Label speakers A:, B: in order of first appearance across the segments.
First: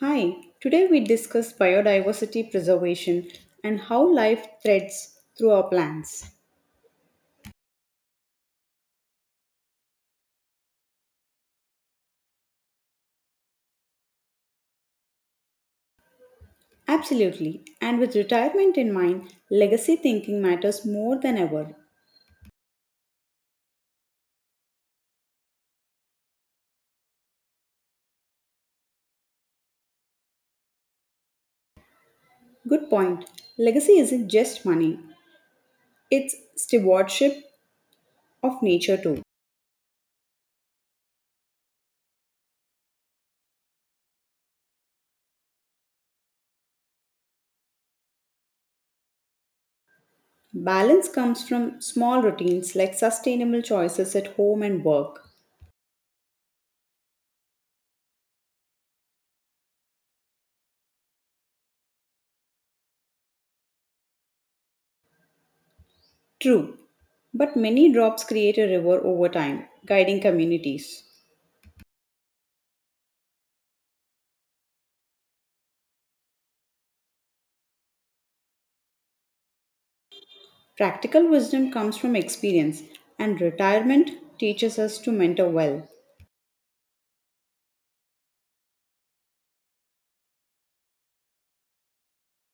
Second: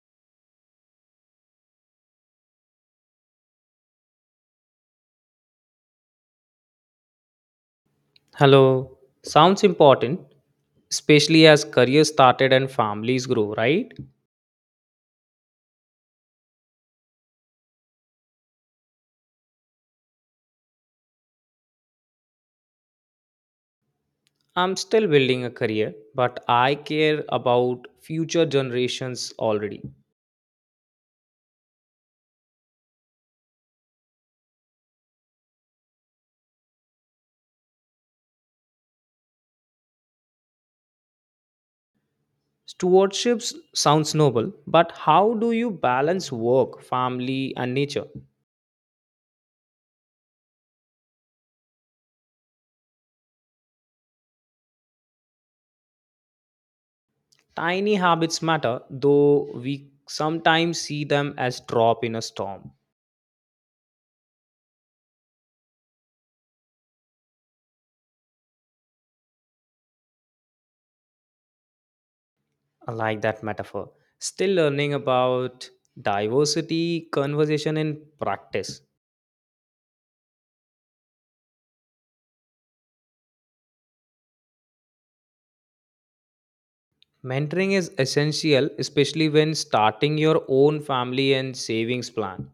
A: Hi, today we discuss biodiversity preservation and how life threads through our plants.
B: Hello. Sounds important, especially as careers started and families grow, right?
A: Absolutely, and with retirement in mind, legacy thinking matters more than ever.
B: I'm still building a career, but I care about future generations already.
A: Good point. Legacy isn't just money, it's stewardship of nature too.
B: Stewardship sounds noble, but how do you balance work, family, and nature?
A: Balance comes from small routines like sustainable choices at home and work.
B: Tiny habits matter, though we sometimes see them as drop in a storm.
A: True, but many drops create a river over time, guiding communities.
B: I like that metaphor. Still learning about diversity conversation in practice.
A: Practical wisdom comes from experience, and retirement teaches us to mentor well.
B: Mentoring is essential, especially when starting your own family and savings plan.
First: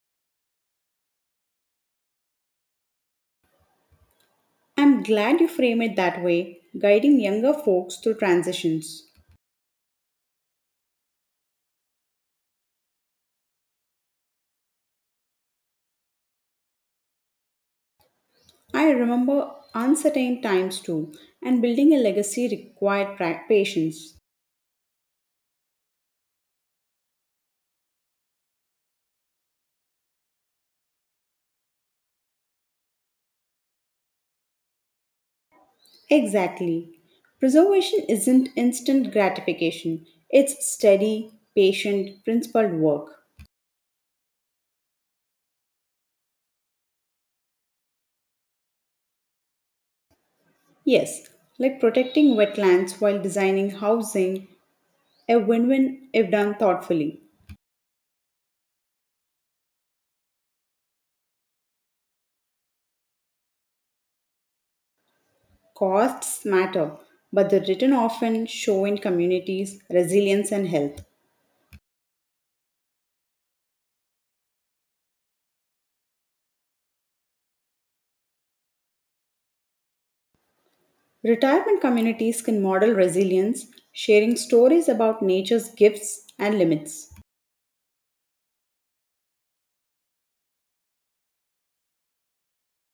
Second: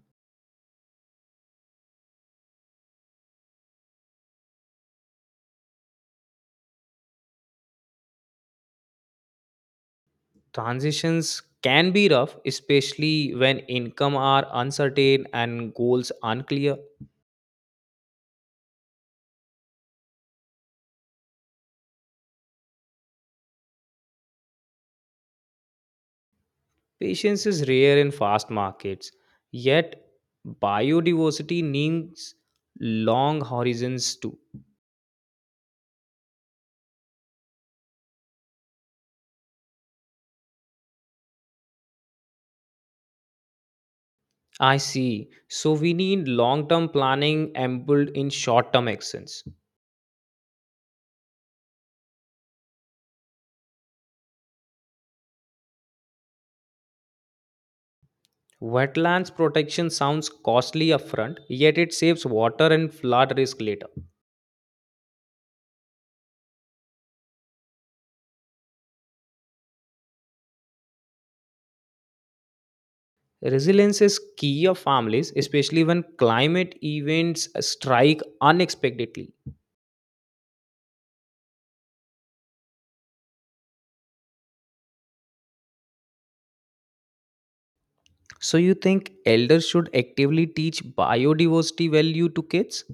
A: I'm glad you frame it that way, guiding younger folks through transitions.
B: Transitions can be rough, especially when income are uncertain and goals unclear.
A: I remember uncertain times too, and building a legacy required patience.
B: Patience is rare in fast markets, yet biodiversity needs long horizons too.
A: Exactly. Preservation isn't instant gratification, it's steady, patient, principled work.
B: I see. So we need long-term planning embedded in short-term actions.
A: Yes, like protecting wetlands while designing housing, a win win if done thoughtfully.
B: Wetlands protection sounds costly upfront, yet it saves water and flood risk later.
A: Costs matter, but the return often show in communities resilience and health.
B: Resilience is key of families, especially when climate events strike unexpectedly.
A: Retirement communities can model resilience, sharing stories about nature's gifts and limits.
B: So, you think elders should actively teach biodiversity value to kids?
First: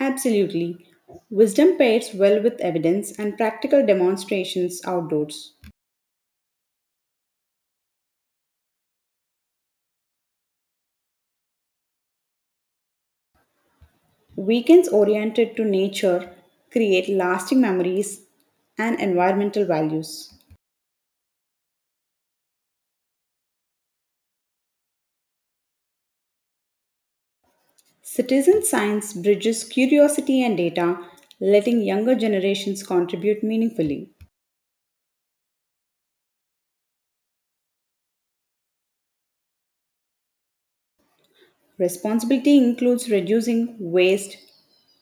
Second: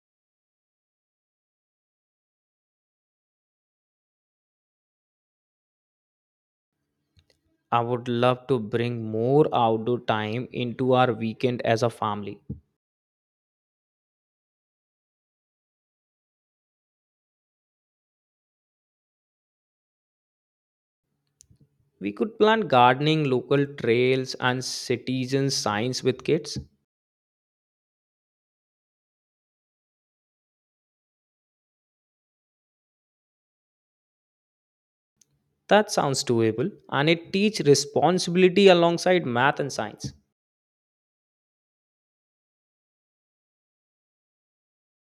A: Absolutely. Wisdom pairs well with evidence and practical demonstrations outdoors.
B: I would love to bring more outdoor time into our weekend as a family.
A: Weekends oriented to nature create lasting memories and environmental values.
B: We could plan gardening, local trails, and citizen science with kids.
A: Citizen science bridges curiosity and data, letting younger generations contribute meaningfully.
B: That sounds doable and it teach responsibility alongside math and science.
A: Responsibility includes reducing waste,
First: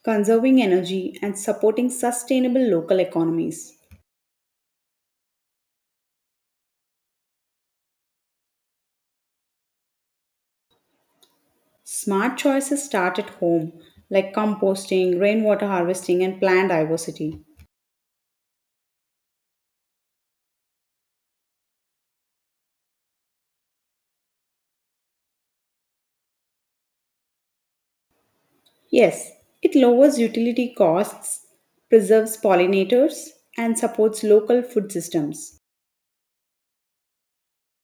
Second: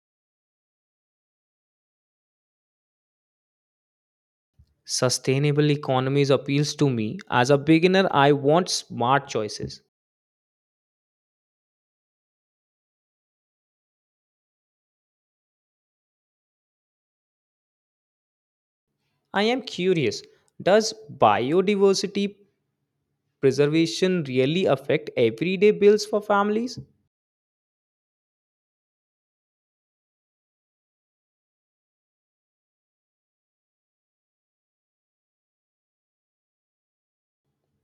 A: conserving energy, and supporting sustainable local economies.
B: Sustainable economies appeals to me. As a beginner, I want smart choices.
A: Smart choices start at home, like composting, rainwater harvesting, and plant diversity.
B: I am curious, does biodiversity preservation really affect everyday bills for families?
A: Yes, it lowers utility costs, preserves pollinators, and supports local food systems.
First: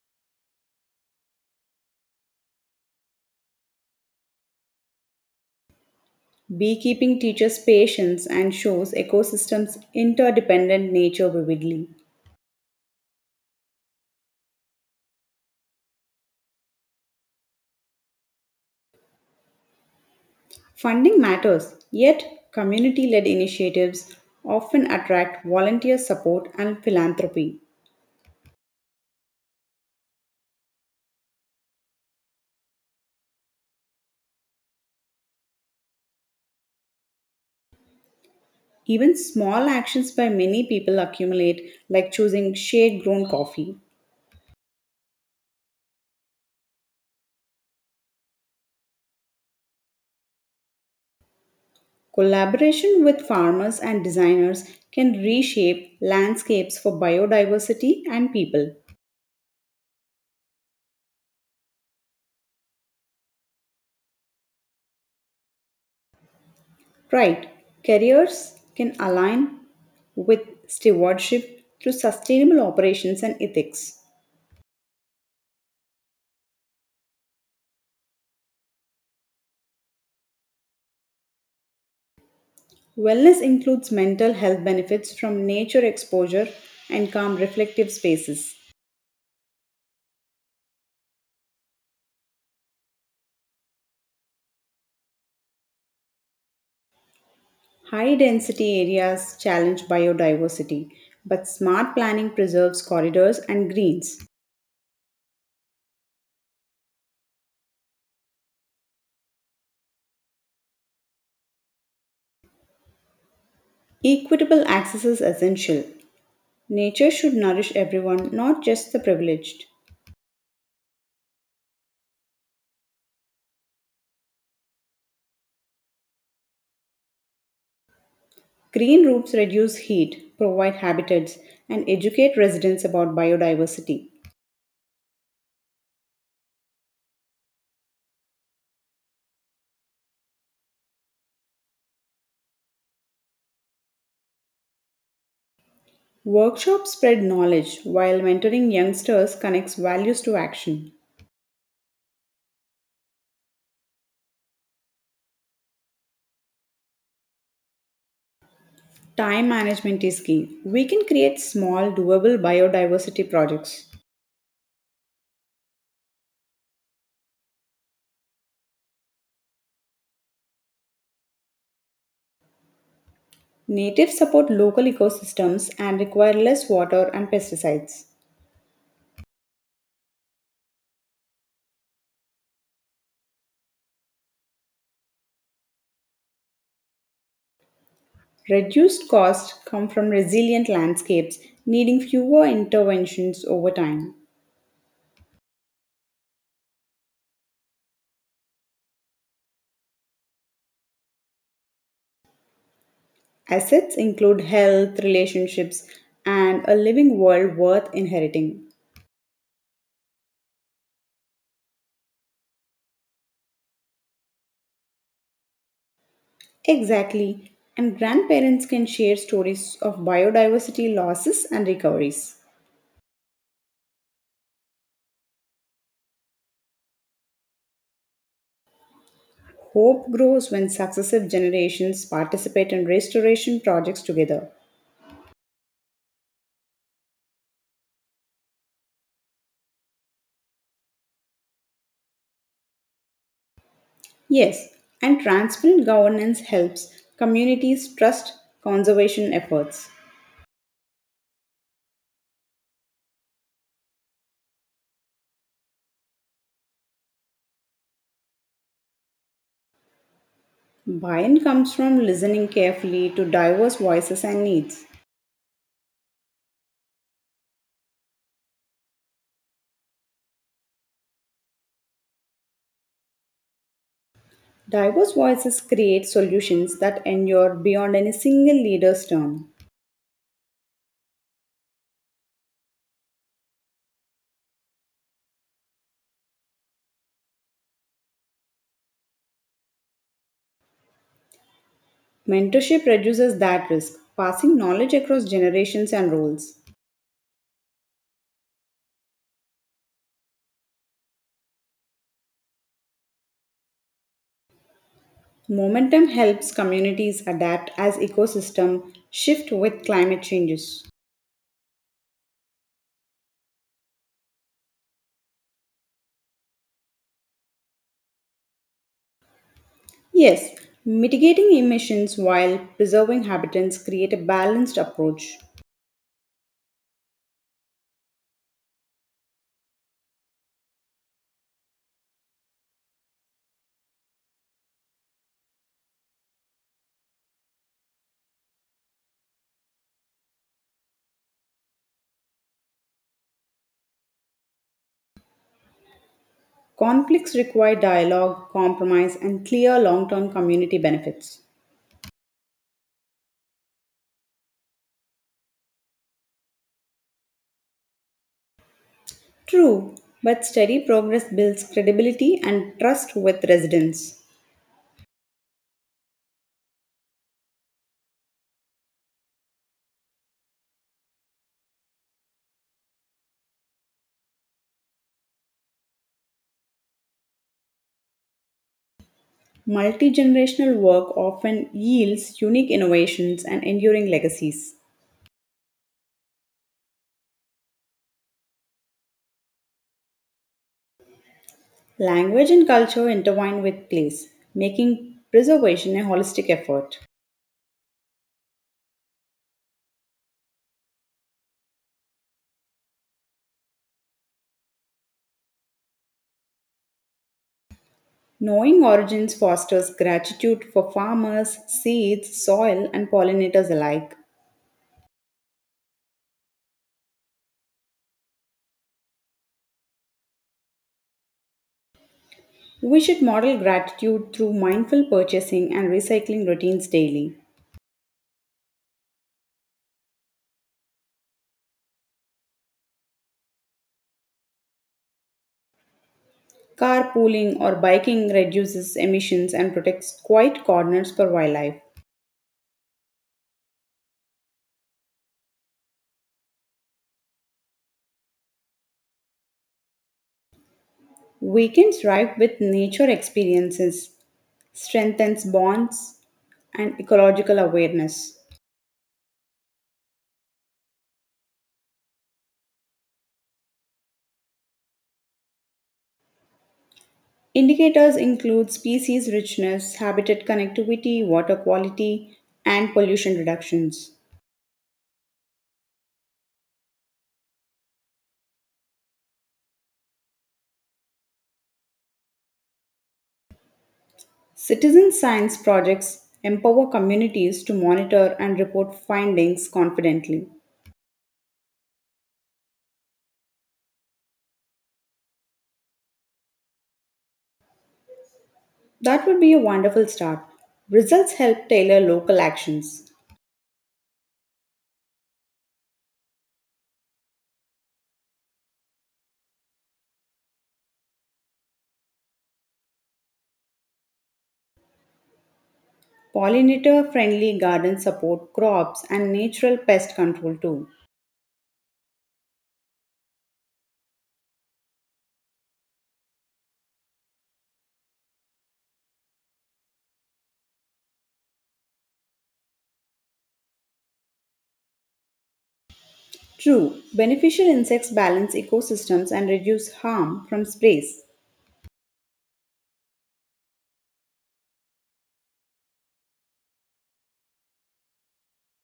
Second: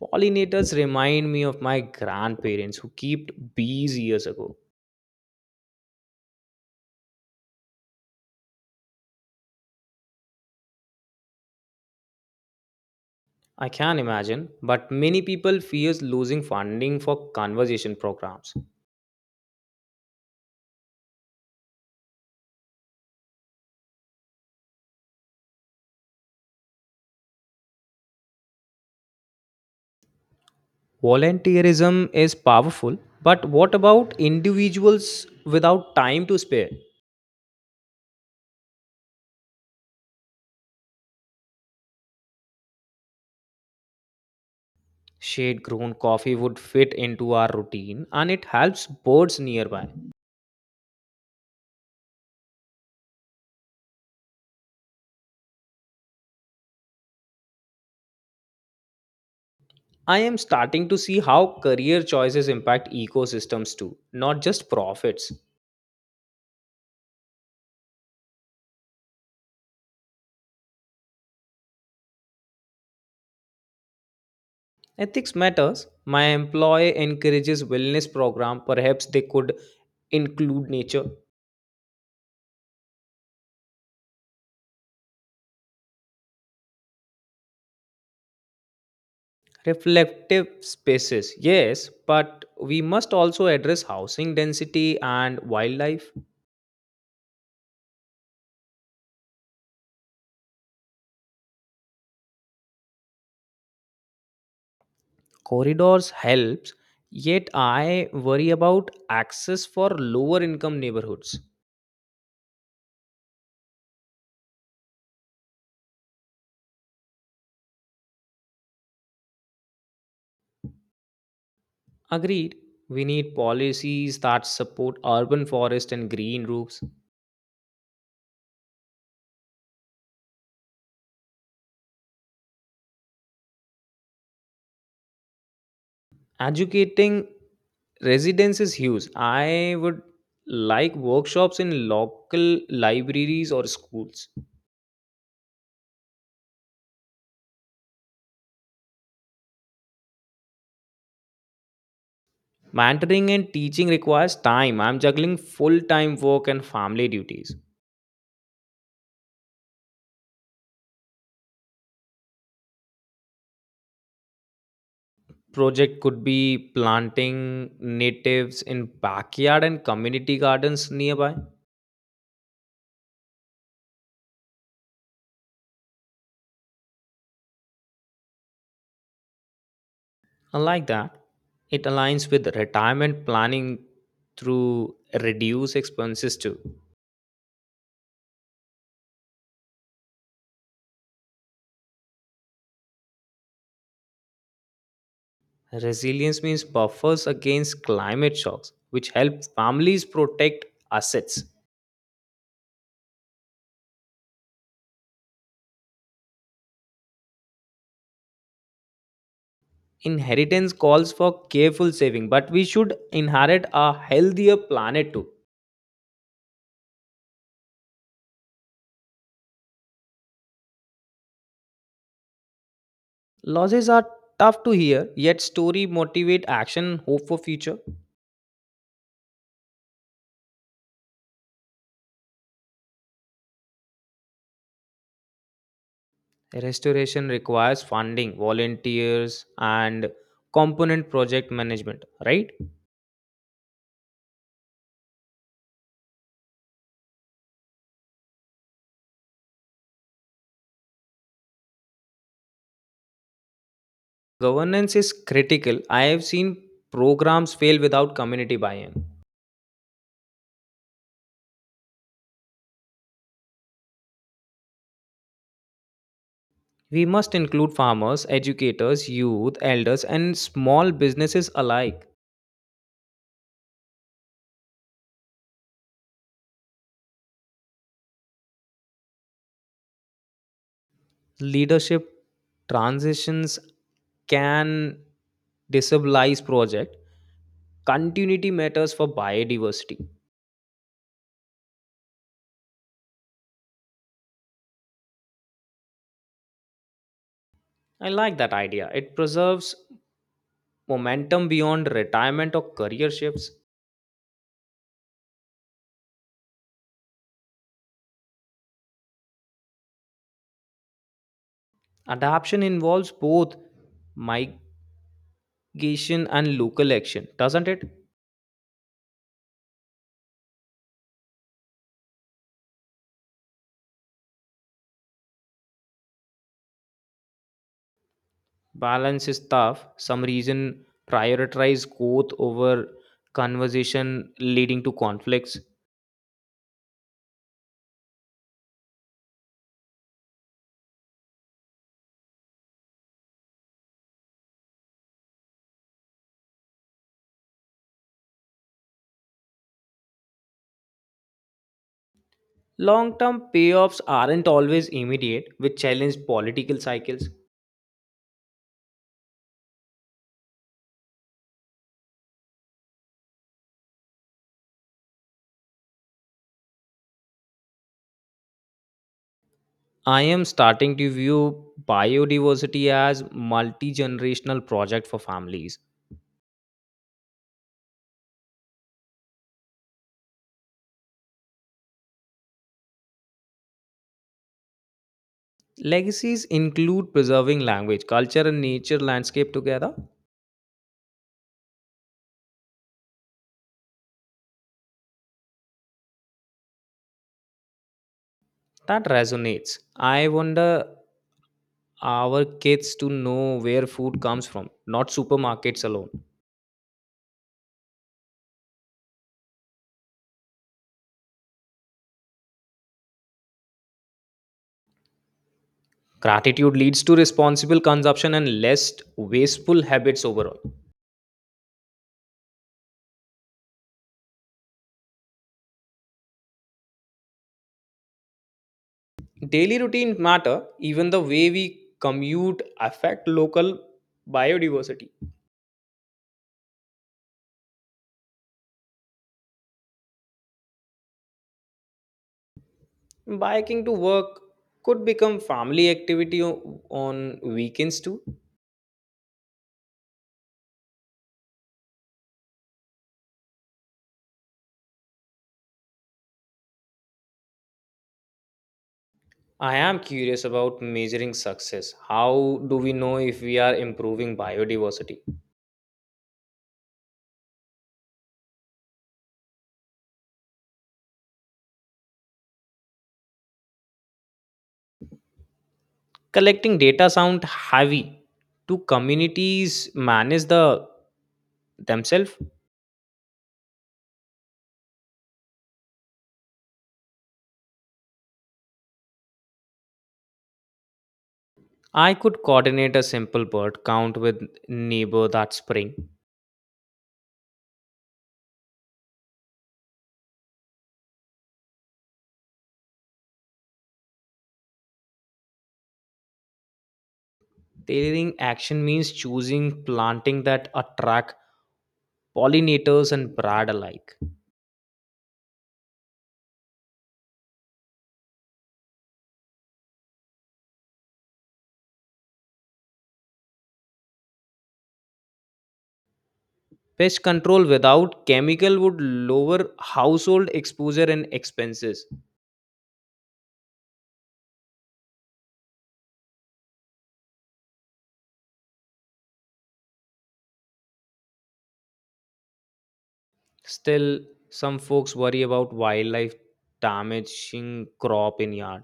B: Pollinators remind me of my grandparents who kept bees years ago.
A: Beekeeping teaches patience and shows ecosystems' interdependent nature vividly.
B: I can imagine, but many people fears losing funding for conservation programs.
A: Funding matters, yet, community led initiatives often attract volunteer support and philanthropy.
B: Volunteerism is powerful, but what about individuals without time to spare?
A: Even small actions by many people accumulate, like choosing shade grown coffee.
B: Shade grown coffee would fit into our routine and it helps birds nearby.
A: Collaboration with farmers and designers can reshape landscapes for biodiversity and people.
B: I am starting to see how career choices impact ecosystems too, not just profits.
A: Right, carriers can align with stewardship through sustainable operations and ethics.
B: Ethics matters. My employer encourages wellness program, perhaps they could include nature
A: Wellness includes mental health benefits from nature exposure and calm reflective spaces.
B: reflective spaces, yes, but we must also address housing density and wildlife
A: High density areas challenge biodiversity, but smart planning preserves corridors and greens.
B: corridors helps, yet I worry about access for lower income neighborhoods.
A: Equitable access is essential. Nature should nourish everyone, not just the privileged.
B: Agreed, we need policies that support urban forest and green roofs.
A: Green roofs reduce heat, provide habitats, and educate residents about biodiversity.
B: Educating residents is huge. I would like workshops in local libraries or schools.
A: Workshops spread knowledge, while mentoring youngsters connects values to action.
B: Mentoring and teaching requires time. I'm juggling full time work and family duties.
A: Time management is key. We can create small, doable biodiversity projects.
B: Project could be planting natives in backyard and community gardens nearby.
A: Natives support local ecosystems and require less water and pesticides.
B: I like that. It aligns with retirement planning through reduced expenses too.
A: Reduced costs come from resilient landscapes needing fewer interventions over time.
B: Resilience means buffers against climate shocks, which help families protect assets.
A: Assets include health, relationships, and a living world worth inheriting.
B: Inheritance calls for careful saving, but we should inherit a healthier planet too.
A: Exactly. And grandparents can share stories of biodiversity losses and recoveries.
B: Losses are tough to hear, yet story motivate action, hope for future.
A: Hope grows when successive generations participate in restoration projects together.
B: Restoration requires funding, volunteers, and component project management, right?
A: Yes, and transparent governance helps communities trust conservation efforts.
B: Governance is critical. I have seen programs fail without community buy in.
A: Buy in comes from listening carefully to diverse voices and needs.
B: We must include farmers, educators, youth, elders, and small businesses alike.
A: Diverse voices create solutions that endure beyond any single leader's term.
B: Leadership transitions can disabilize project. Continuity matters for biodiversity.
A: Mentorship reduces that risk, passing knowledge across generations and roles.
B: I like that idea. It preserves momentum beyond retirement or career shifts.
A: Momentum helps communities adapt as ecosystem shift with climate changes.
B: Adaption involves both migration and local action, doesn't it?
A: Yes, mitigating emissions while preserving habitats create a balanced approach.
B: Balance is tough. Some reason prioritize growth over conversation leading to conflicts.
A: Conflicts require dialogue, compromise, and clear long-term community benefits.
B: Long term payoffs aren't always immediate, which challenge political cycles.
A: True, but steady progress builds credibility and trust with residents.
B: I am starting to view biodiversity as multi generational project for families.
A: Multi generational work often yields unique innovations and enduring legacies.
B: Legacies include preserving language, culture, and nature landscape together.
A: Language and culture intertwine with place, making preservation a holistic effort.
B: That resonates. I wonder our kids to know where food comes from, not supermarkets alone.
A: Knowing origins fosters gratitude for farmers, seeds, soil, and pollinators alike.
B: Gratitude leads to responsible consumption and less wasteful habits overall.
A: We should model gratitude through mindful purchasing and recycling routines daily.
B: Daily routines matter, even the way we commute affect local biodiversity.
A: Carpooling or biking reduces emissions and protects quiet corners for wildlife.
B: Biking to work could become family activity on weekends too.
A: Weekends ripe with nature experiences strengthens bonds and ecological awareness.
B: I am curious about measuring success. How do we know if we are improving biodiversity?
A: Indicators include species richness, habitat connectivity, water quality, and pollution reductions.
B: Collecting data sound heavy. Do communities manage the themselves?
A: Citizen science projects empower communities to monitor and report findings confidently.
B: I could coordinate a simple bird count with neighbor that spring.
A: That would be a wonderful start. Results help tailor local actions.
B: Tailoring action means choosing planting that attract pollinators and brad alike.
A: Pollinator friendly gardens support crops and natural pest control too.
B: Pest control without chemical would lower household exposure and expenses.
A: True, beneficial insects balance ecosystems and reduce harm from sprays.
B: Still, some folks worry about wildlife damaging crop in yard.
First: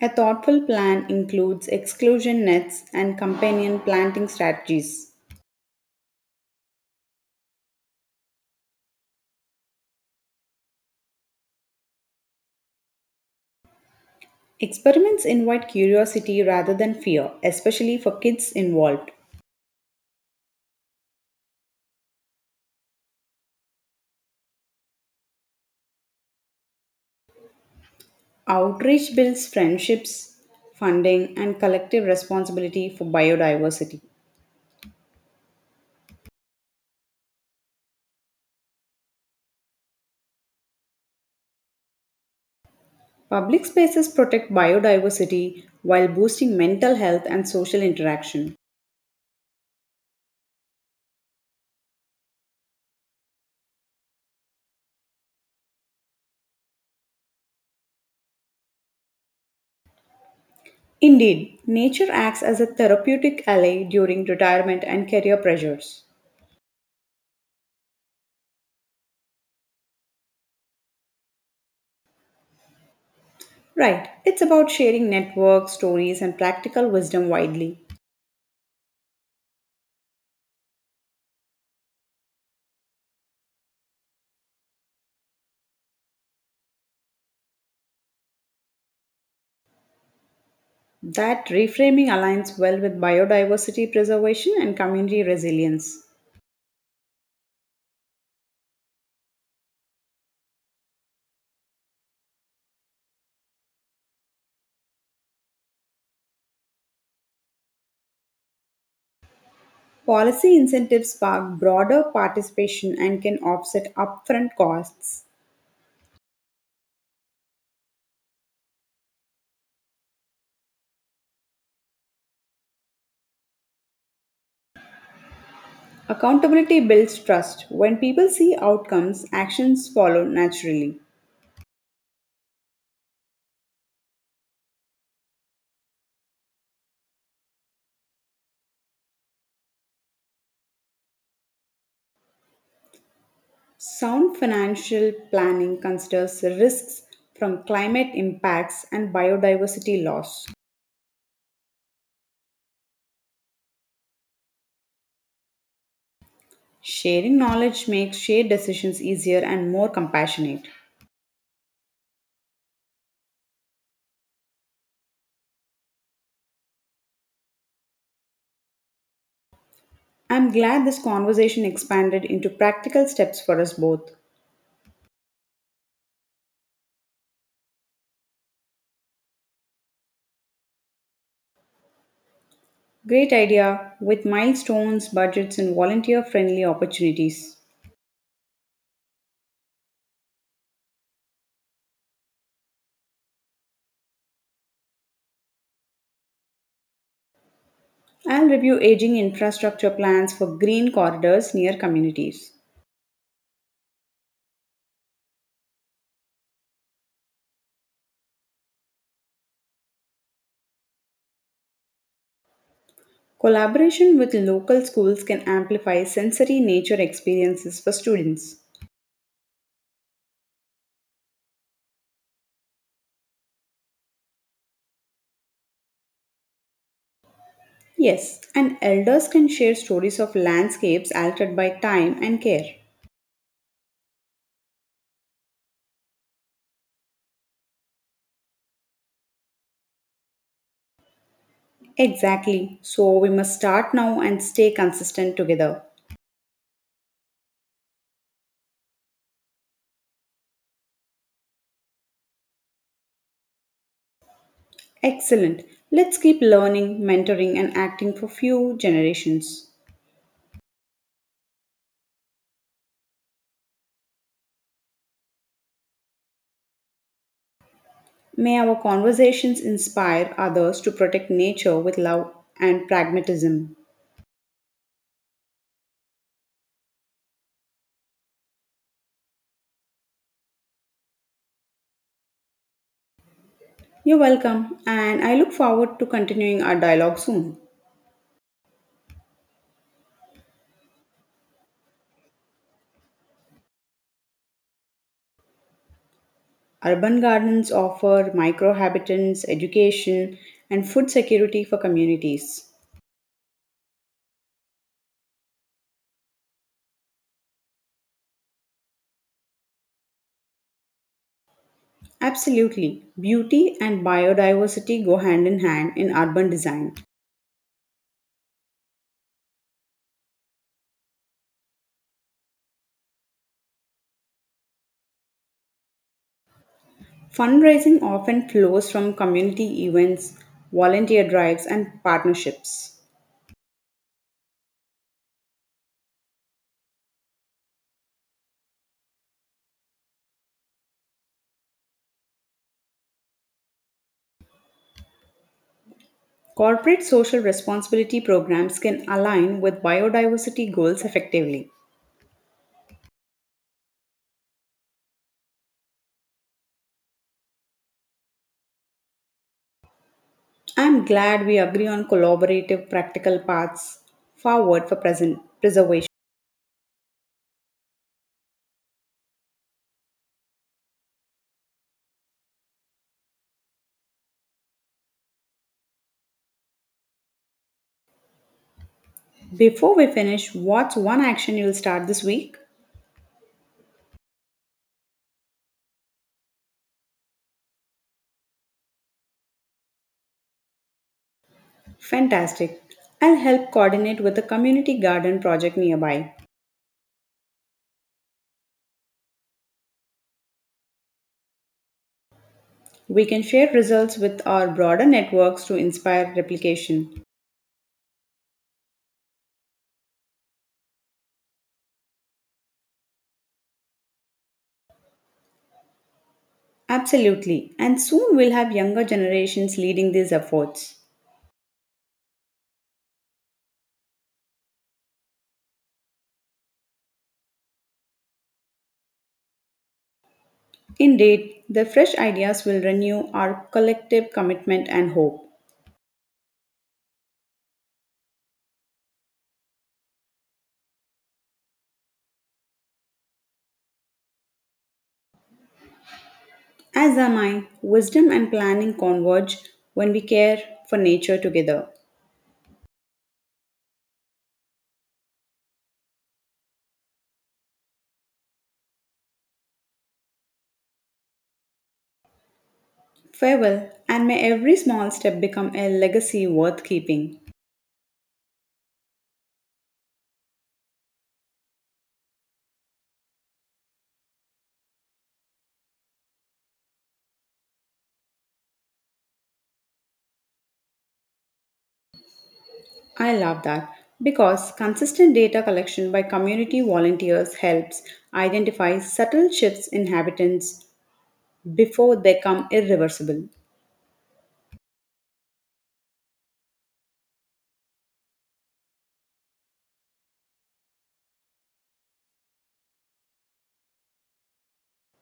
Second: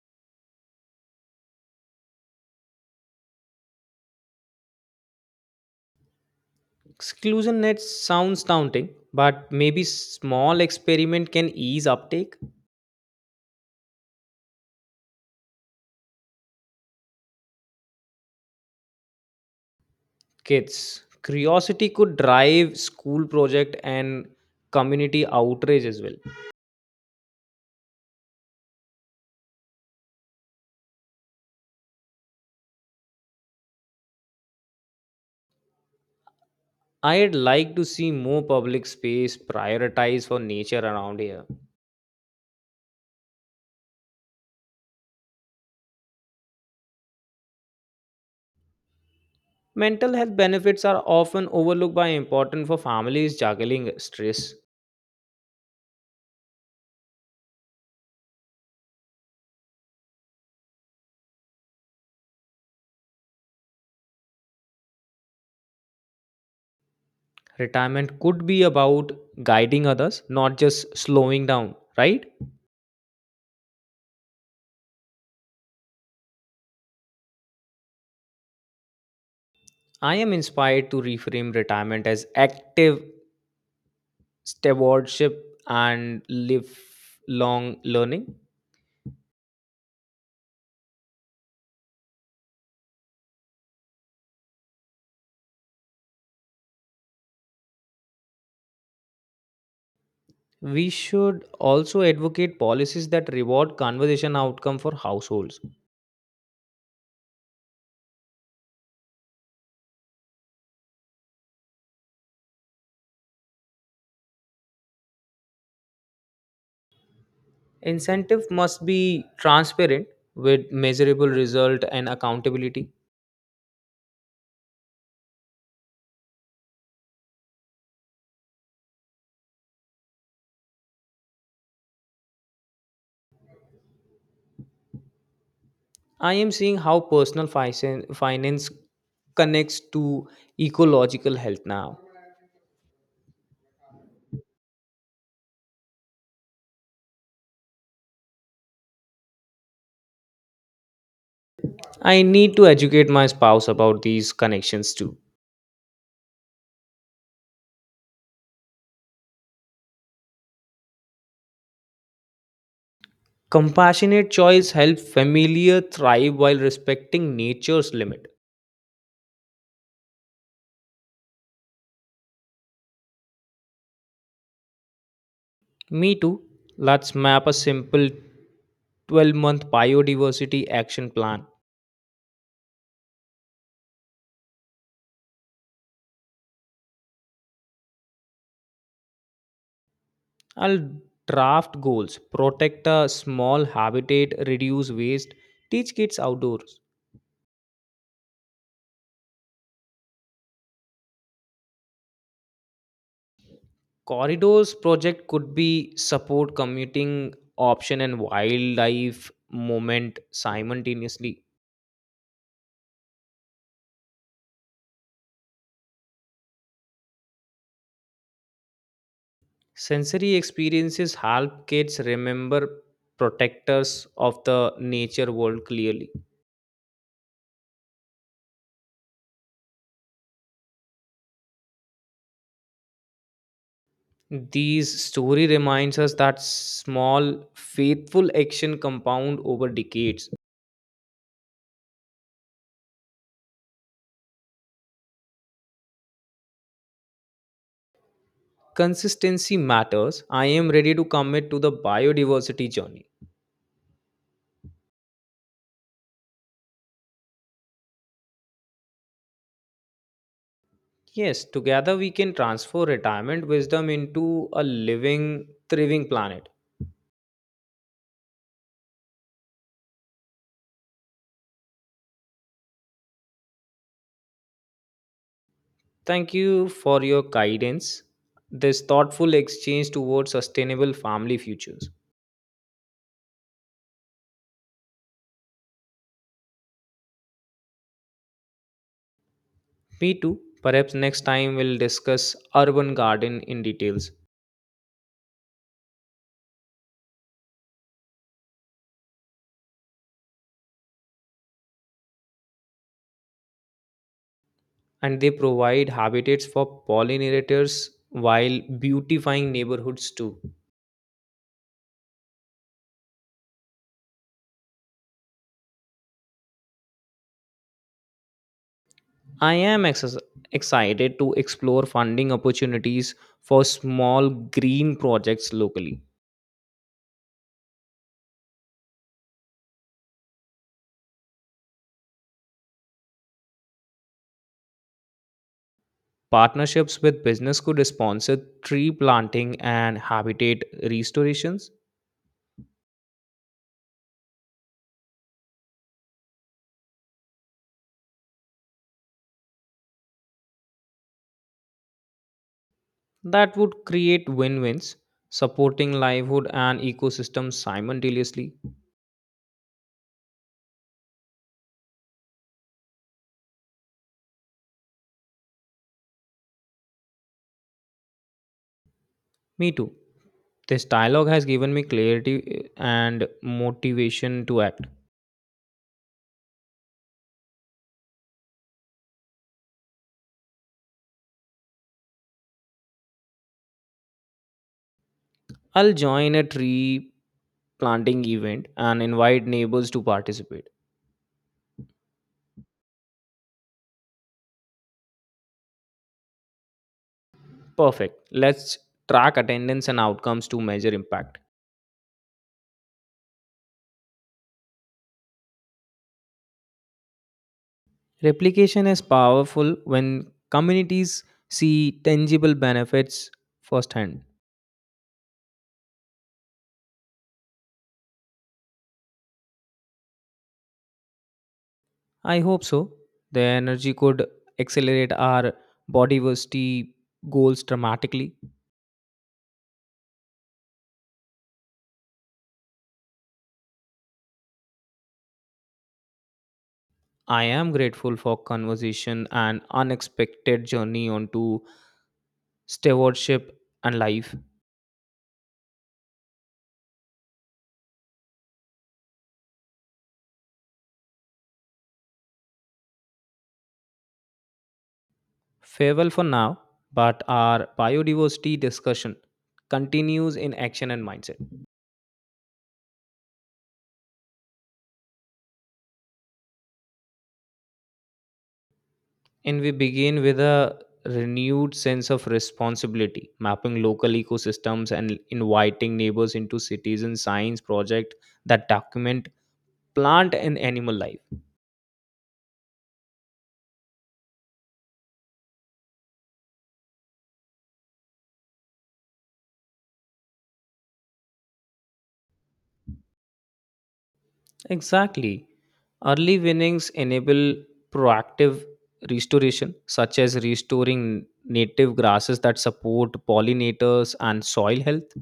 A: A thoughtful plan includes exclusion nets and companion planting strategies.
B: Exclusion nets sounds daunting, but maybe small experiment can ease uptake.
A: Experiments invite curiosity rather than fear, especially for kids involved.
B: Kids, curiosity could drive school project and community outrage as well.
A: Outreach builds friendships, funding, and collective responsibility for biodiversity.
B: I'd like to see more public space prioritized for nature around here.
A: Public spaces protect biodiversity while boosting mental health and social interaction.
B: Mental health benefits are often overlooked by important for families juggling stress.
A: Indeed, nature acts as a therapeutic ally during retirement and career pressures.
B: Retirement could be about guiding others, not just slowing down, right?
A: Right, it's about sharing networks, stories, and practical wisdom widely.
B: I am inspired to reframe retirement as active stewardship and lifelong learning.
A: That reframing aligns well with biodiversity preservation and community resilience.
B: We should also advocate policies that reward conversation outcome for households.
A: Policy incentives spark broader participation and can offset upfront costs.
B: Incentive must be transparent with measurable result and accountability.
A: Accountability builds trust. When people see outcomes, actions follow naturally.
B: I am seeing how personal finance connects to ecological health now.
A: Sound financial planning considers risks from climate impacts and biodiversity loss.
B: I need to educate my spouse about these connections too.
A: Sharing knowledge makes shared decisions easier and more compassionate.
B: Compassionate choice help familiar thrive while respecting nature's limit.
A: I'm glad this conversation expanded into practical steps for us both.
B: Me too. Let's map a simple 12-month biodiversity action plan.
A: Great idea with milestones, budgets, and volunteer friendly opportunities.
B: I'll draft goals, protect a small habitat, reduce waste, teach kids outdoors.
A: I'll review aging infrastructure plans for green corridors near communities.
B: Corridors project could be support commuting option and wildlife movement simultaneously.
A: Collaboration with local schools can amplify sensory nature experiences for students.
B: Sensory experiences help kids remember protectors of the nature world clearly.
A: Yes, and elders can share stories of landscapes altered by time and care.
B: These story reminds us that small faithful action compound over decades.
A: Exactly. So we must start now and stay consistent together.
B: Consistency matters. I am ready to commit to the biodiversity journey.
A: Excellent. Let's keep learning, mentoring, and acting for few generations.
B: Yes, together we can transfer retirement wisdom into a living, thriving planet.
A: May our conversations inspire others to protect nature with love and pragmatism.
B: Thank you for your guidance. This thoughtful exchange towards sustainable family futures.
A: You're welcome, and I look forward to continuing our dialogue soon.
B: Me too. Perhaps next time we'll discuss urban garden in details.
A: Urban gardens offer microhabitats, education, and food security for communities.
B: And they provide habitats for pollinators while beautifying neighborhoods too.
A: Absolutely, beauty and biodiversity go hand in hand in urban design.
B: I am excited to explore funding opportunities for small green projects locally.
A: Fundraising often flows from community events, volunteer drives, and partnerships.
B: Partnerships with business could sponsor tree planting and habitat restorations
A: Corporate social responsibility programs can align with biodiversity goals effectively.
B: that would create win-wins, supporting livelihood and ecosystems simultaneously.
A: I am glad we agree on collaborative, practical paths forward for present preservation.
B: Me too. This dialogue has given me clarity and motivation to act.
A: Before we finish, what's one action you'll start this week?
B: I'll join a tree planting event and invite neighbors to participate.
A: Fantastic. I'll help coordinate with a community garden project nearby.
B: Perfect. Let's track attendance and outcomes to measure impact.
A: We can share results with our broader networks to inspire replication.
B: Replication is powerful when communities see tangible benefits firsthand.
A: Absolutely. And soon we'll have younger generations leading these efforts.
B: I hope so. The energy could accelerate our body diversity goals dramatically.
A: Indeed, the fresh ideas will renew our collective commitment and hope.
B: I am grateful for conversation and unexpected journey onto stewardship and life.
A: As am I, wisdom and planning converge when we care for nature together.
B: Farewell for now, but our biodiversity discussion continues in action and mindset.
A: Farewell, and may every small step become a legacy worth keeping.
B: And we begin with a renewed sense of responsibility, mapping local ecosystems and inviting neighbors into citizen science project that document plant and animal life.
A: I love that because consistent data collection by community volunteers helps identify subtle shifts in habitants before they become irreversible.
B: Exactly. Early winnings enable proactive restoration, such as restoring native grasses that support pollinators and soil health.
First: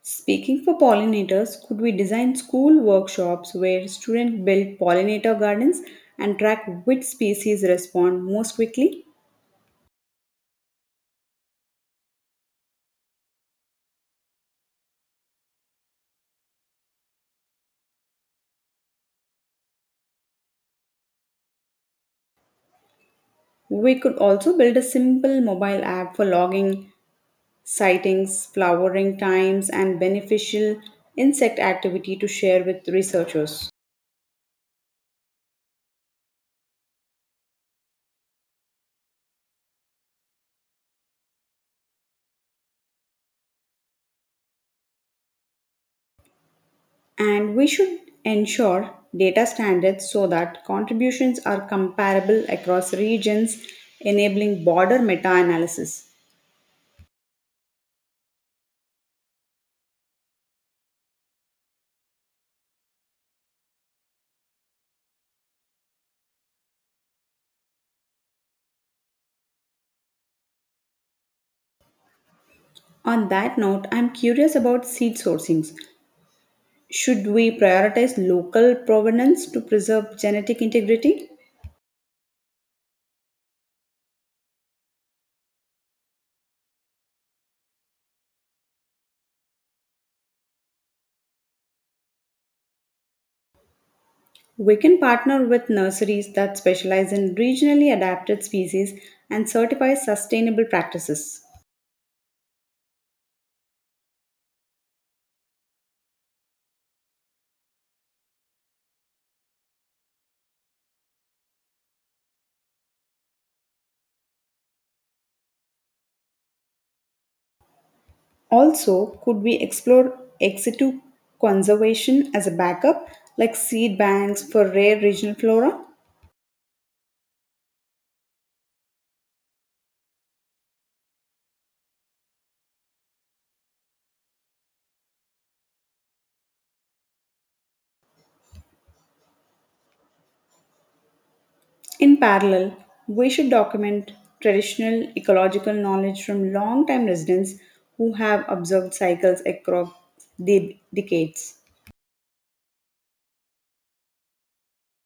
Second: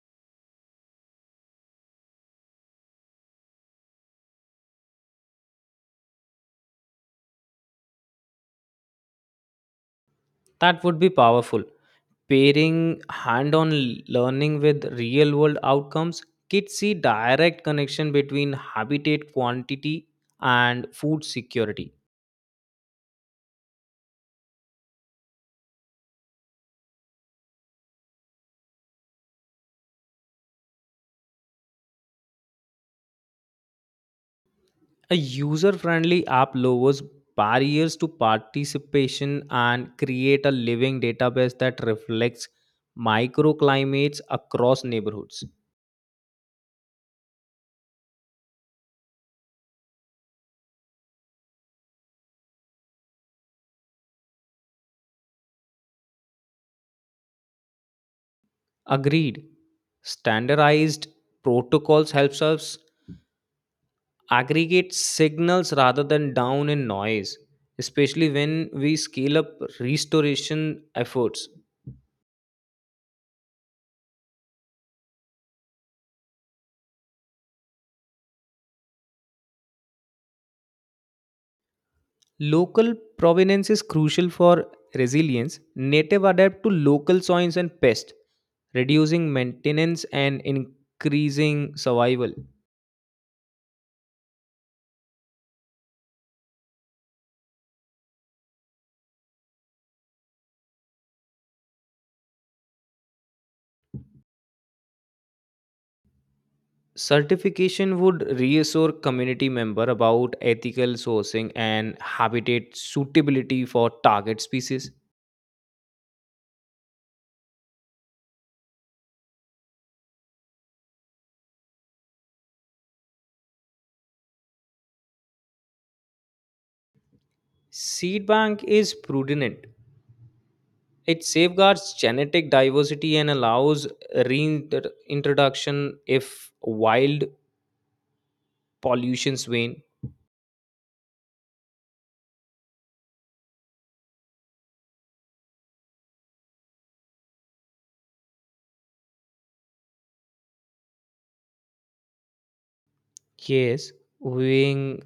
A: Speaking for pollinators, could we design school workshops where students build pollinator gardens and track which species respond most quickly?
B: That would be powerful. Pairing hand on learning with real world outcomes, kids see direct connection between habitat quantity and food security.
A: We could also build a simple mobile app for logging sightings, flowering times, and beneficial insect activity to share with researchers.
B: A user friendly app lowers barriers to participation and create a living database that reflects microclimates across neighborhoods.
A: And we should ensure data standards so that contributions are comparable across regions, enabling broader meta analysis.
B: Agreed. Standardized protocols helps us aggregate signals rather than down in noise, especially when we scale up restoration efforts.
A: On that note, I'm curious about seed sourcings. Should we prioritize local provenance to preserve genetic integrity?
B: Local provenance is crucial for resilience. Native adapt to local soils and pests, reducing maintenance and increasing survival.
A: We can partner with nurseries that specialize in regionally adapted species and certify sustainable practices.
B: Certification would reassure community member about ethical sourcing and habitat suitability for target species.
A: Also, could we explore ex situ conservation as a backup, like seed banks for rare regional flora?
B: Seed bank is prudent. It safeguards genetic diversity and allows reintroduction if wild pollutions wane.
A: In parallel, we should document traditional ecological knowledge from long-time residents who have observed cycles across decades.
B: Yes, weighing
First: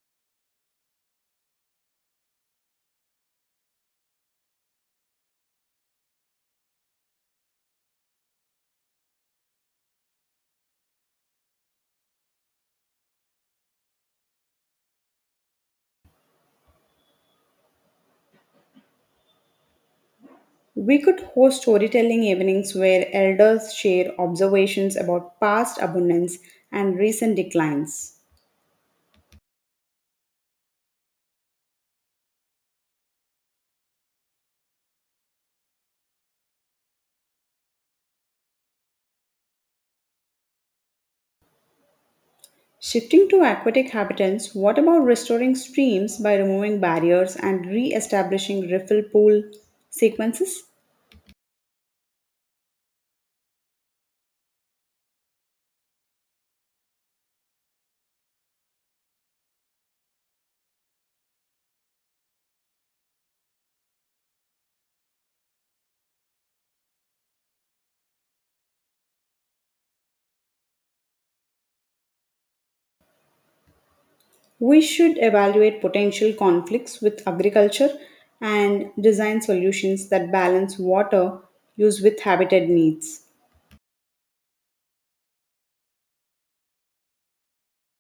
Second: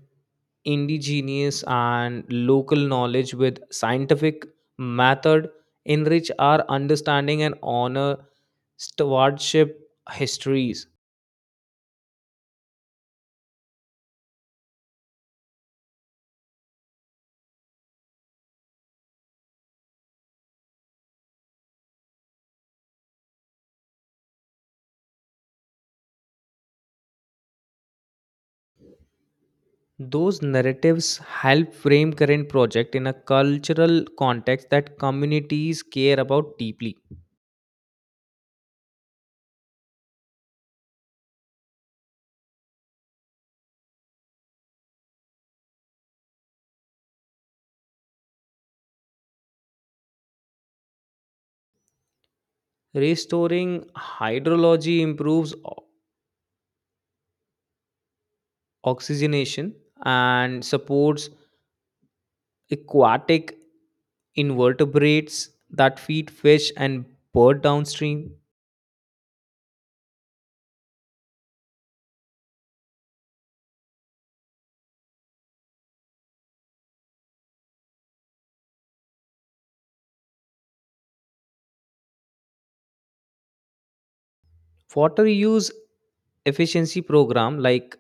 B: indigenous and local knowledge with scientific method enrich our understanding and honor stewardship histories.
A: We could host storytelling evenings where elders share observations about past abundance and recent declines.
B: Those narratives help frame current project in a cultural context that communities care about deeply.
A: Shifting to aquatic habitats, what about restoring streams by removing barriers and re establishing refill pool sequences?
B: Restoring hydrology improves oxygenation and supports aquatic invertebrates that feed fish and bird downstream.
A: We should evaluate potential conflicts with agriculture and design solutions that balance water use with habitat needs.
B: Water use efficiency program like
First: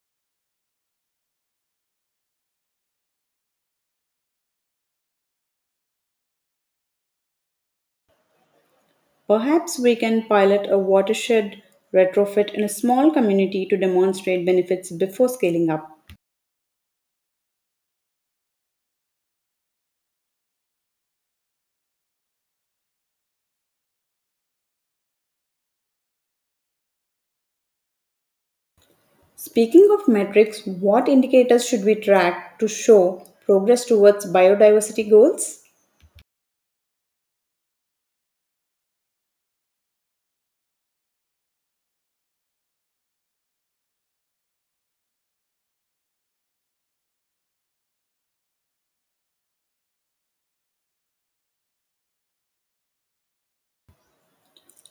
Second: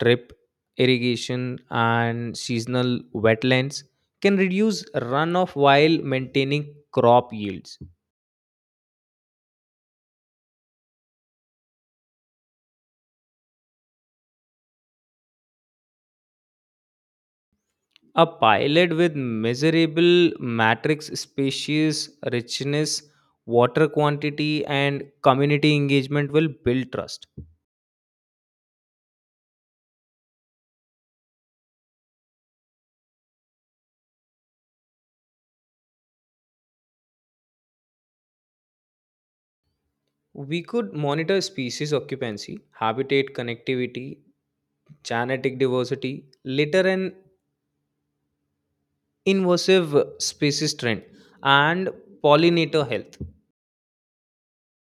B: drip irrigation and seasonal wetlands can reduce runoff while maintaining crop yields.
A: Perhaps we can pilot a watershed retrofit in a small community to demonstrate benefits before scaling up.
B: A pilot with measurable matrix species richness, water quantity, and community engagement will build trust.
A: Speaking of metrics, what indicators should we track to show progress towards biodiversity goals?
B: We could monitor species occupancy, habitat connectivity, genetic diversity, later an invasive species trend, and pollinator health.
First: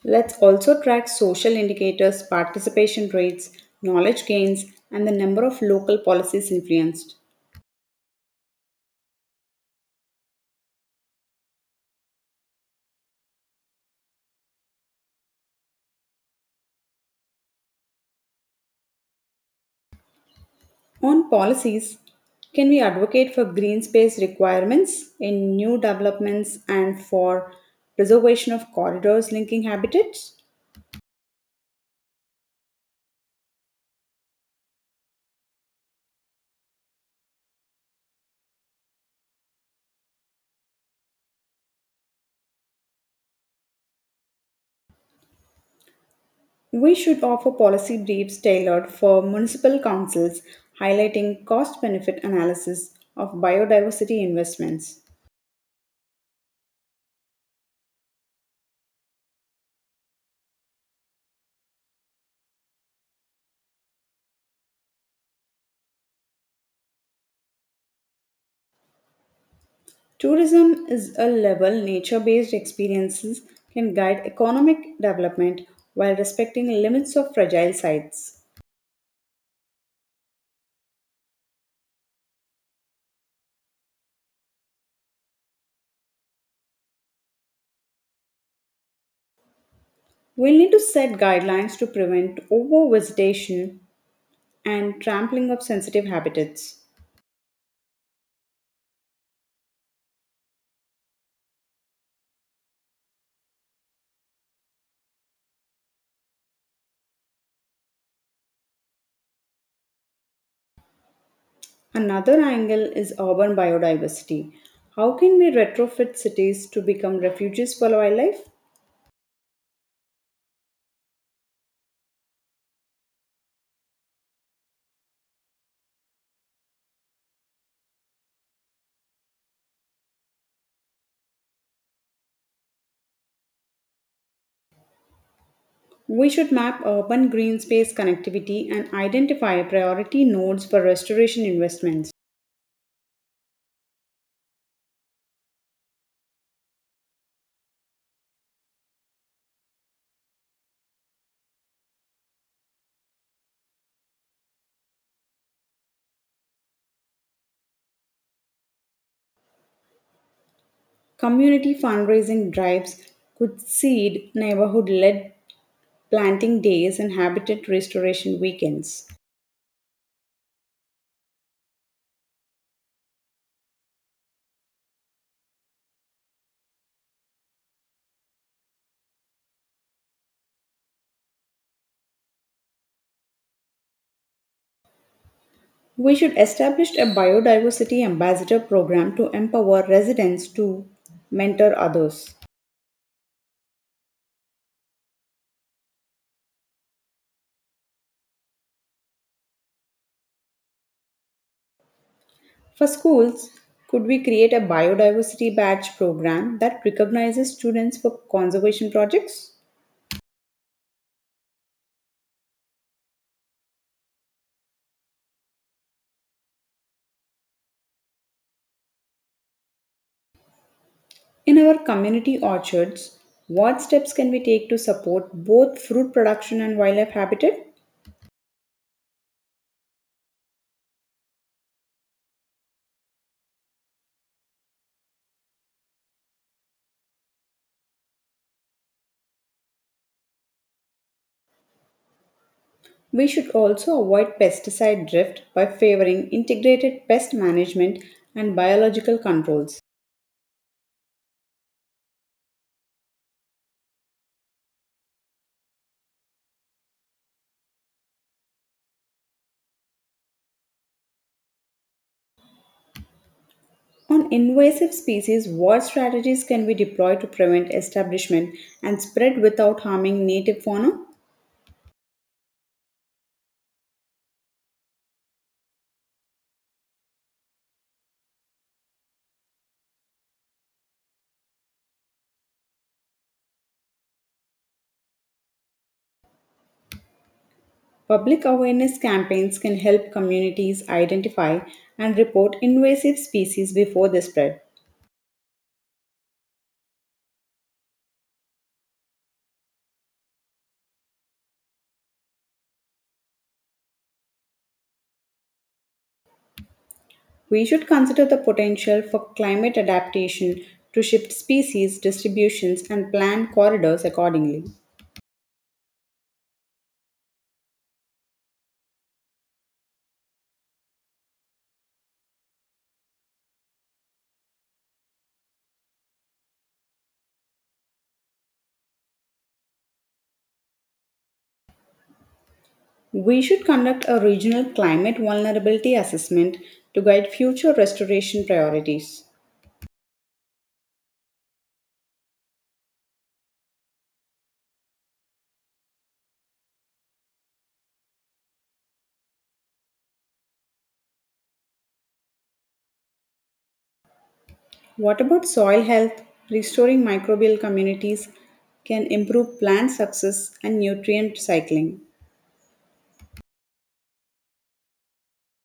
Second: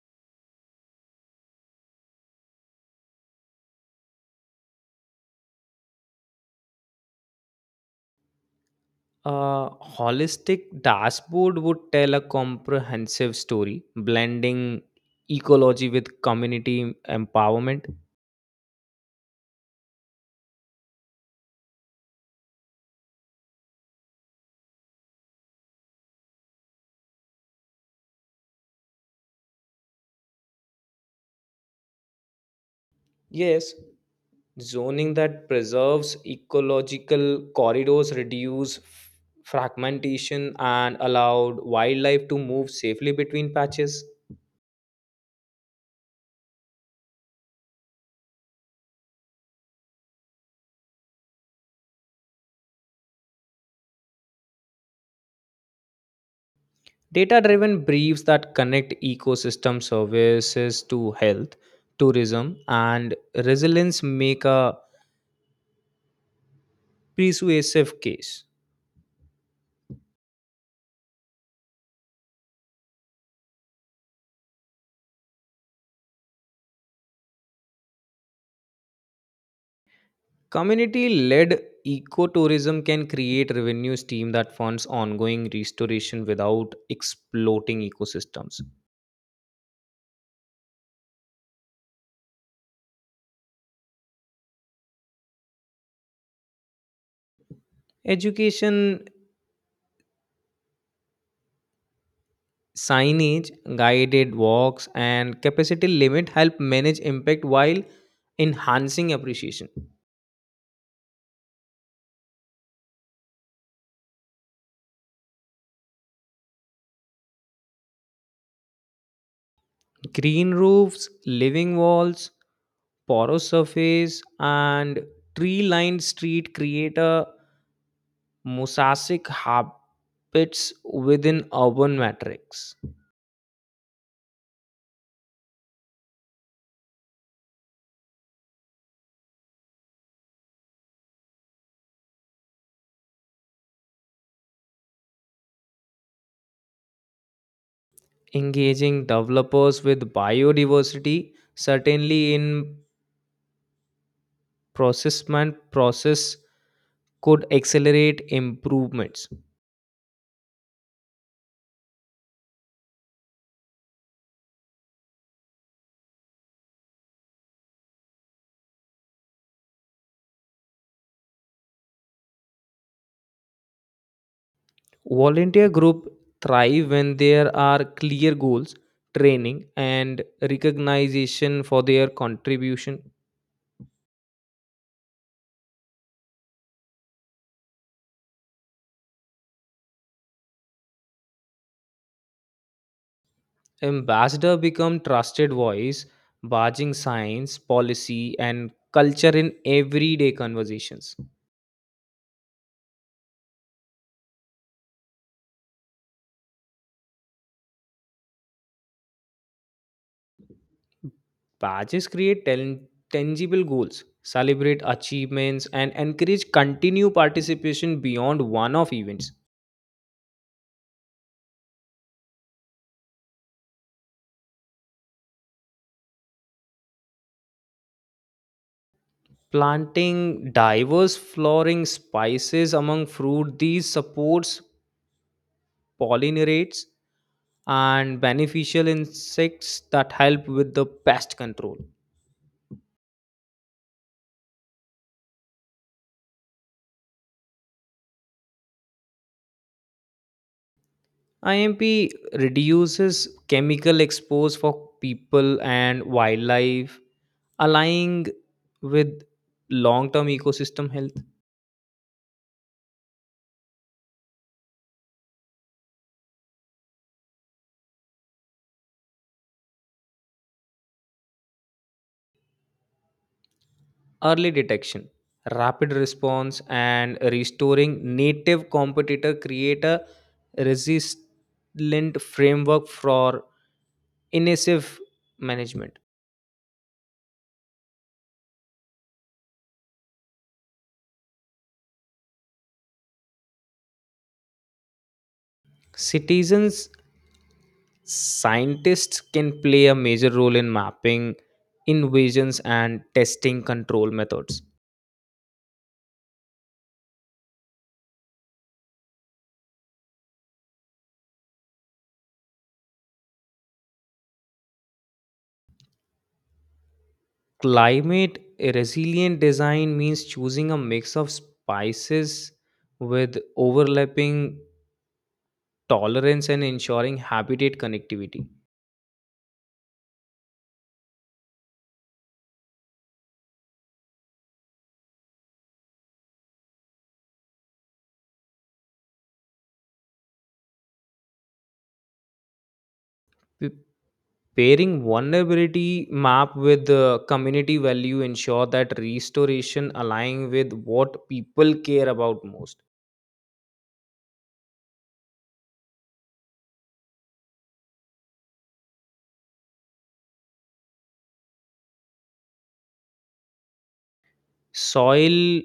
A: Let's also track social indicators, participation rates, knowledge gains, and the number of local policies influenced.
B: A holistic dashboard would tell a comprehensive story, blending ecology with community empowerment.
A: On policies, can we advocate for green space requirements in new developments and for preservation of corridors linking habitats?
B: Yes, zoning that preserves ecological corridors, reduce fragmentation, and allowed wildlife to move safely between patches.
A: We should offer policy briefs tailored for municipal councils, highlighting cost benefit analysis of biodiversity investments.
B: Data driven briefs that connect ecosystem services to health, tourism, and resilience make a persuasive case.
A: Tourism is a level nature based experiences can guide economic development while respecting limits of fragile sites.
B: Community led ecotourism can create revenue stream that funds ongoing restoration without exploiting ecosystems.
A: We'll need to set guidelines to prevent over visitation and trampling of sensitive habitats.
B: Education signage, guided walks, and capacity limit help manage impact while enhancing appreciation.
A: Another angle is urban biodiversity. How can we retrofit cities to become refuges for wildlife?
B: Green roofs, living walls, porous surface and tree lined street create a mosaic habits within urban matrix.
A: We should map urban green space connectivity and identify priority nodes for restoration investments.
B: Engaging developers with biodiversity certainly in processment process could accelerate improvements.
A: Community fundraising drives could seed neighborhood led planting days and habitat restoration weekends.
B: Volunteer group thrive when there are clear goals, training, and recognition for their contribution.
A: We should establish a biodiversity ambassador program to empower residents to mentor others.
B: Ambassador become trusted voice, badging science, policy, and culture in everyday conversations.
A: For schools, could we create a biodiversity badge program that recognizes students for conservation projects?
B: Badges create tangible goals, celebrate achievements, and encourage continued participation beyond one-off events.
A: In our community orchards, what steps can we take to support both fruit production and wildlife habitat?
B: Planting diverse flowering spices among fruit, these supports pollinates and beneficial insects that help with the pest control.
A: We should also avoid pesticide drift by favoring integrated pest management and biological controls.
B: IMP reduces chemical expose for people and wildlife, aligning with long-term ecosystem health.
A: On invasive species, what strategies can we deploy to prevent establishment and spread without harming native fauna?
B: Early detection, rapid response, and restoring native competitor create a resilient framework for invasive management.
A: Public awareness campaigns can help communities identify and report invasive species before they spread.
B: Citizens, scientists can play a major role in mapping invasions and testing control methods.
A: We should consider the potential for climate adaptation to shift species distributions and plan corridors accordingly.
B: Climate resilient design means choosing a mix of spices with overlapping tolerance and ensuring habitat connectivity.
A: We should conduct a regional climate vulnerability assessment to guide future restoration priorities.
B: P- Pairing vulnerability map with the community value ensure that restoration align with what people care about most.
A: What about soil health? Restoring microbial communities can improve plant success and nutrient cycling.
B: Soil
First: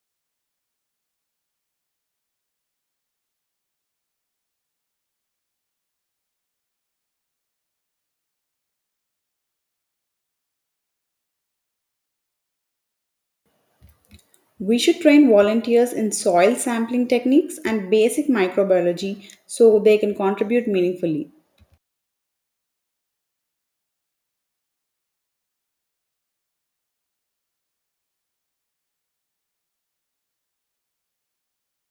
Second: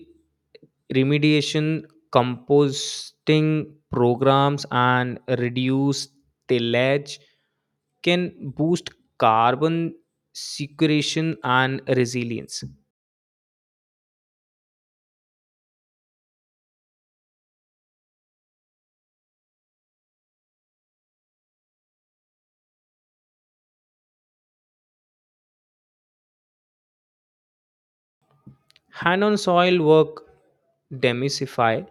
B: remediation, composting programs, and reduce tillage can boost carbon sequestration and resilience.
A: We should train volunteers in soil sampling techniques and basic microbiology so they can contribute meaningfully.
B: Hand on soil work demystify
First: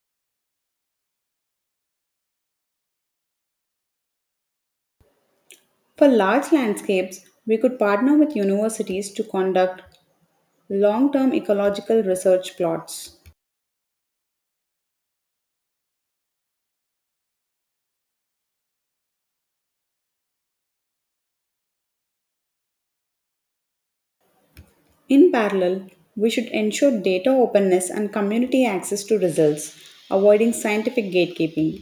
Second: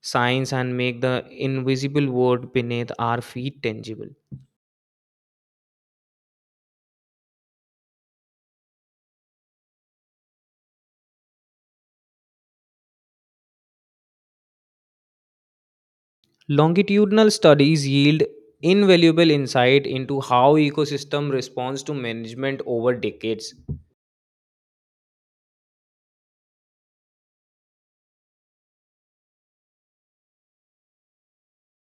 B: science and make the invisible world beneath our feet tangible.
A: For large landscapes, we could partner with universities to conduct long term ecological research plots.
B: Longitudinal studies yield invaluable insight into how ecosystem responds to management over decades.
A: In parallel, we should ensure data openness and community access to results, avoiding scientific gatekeeping.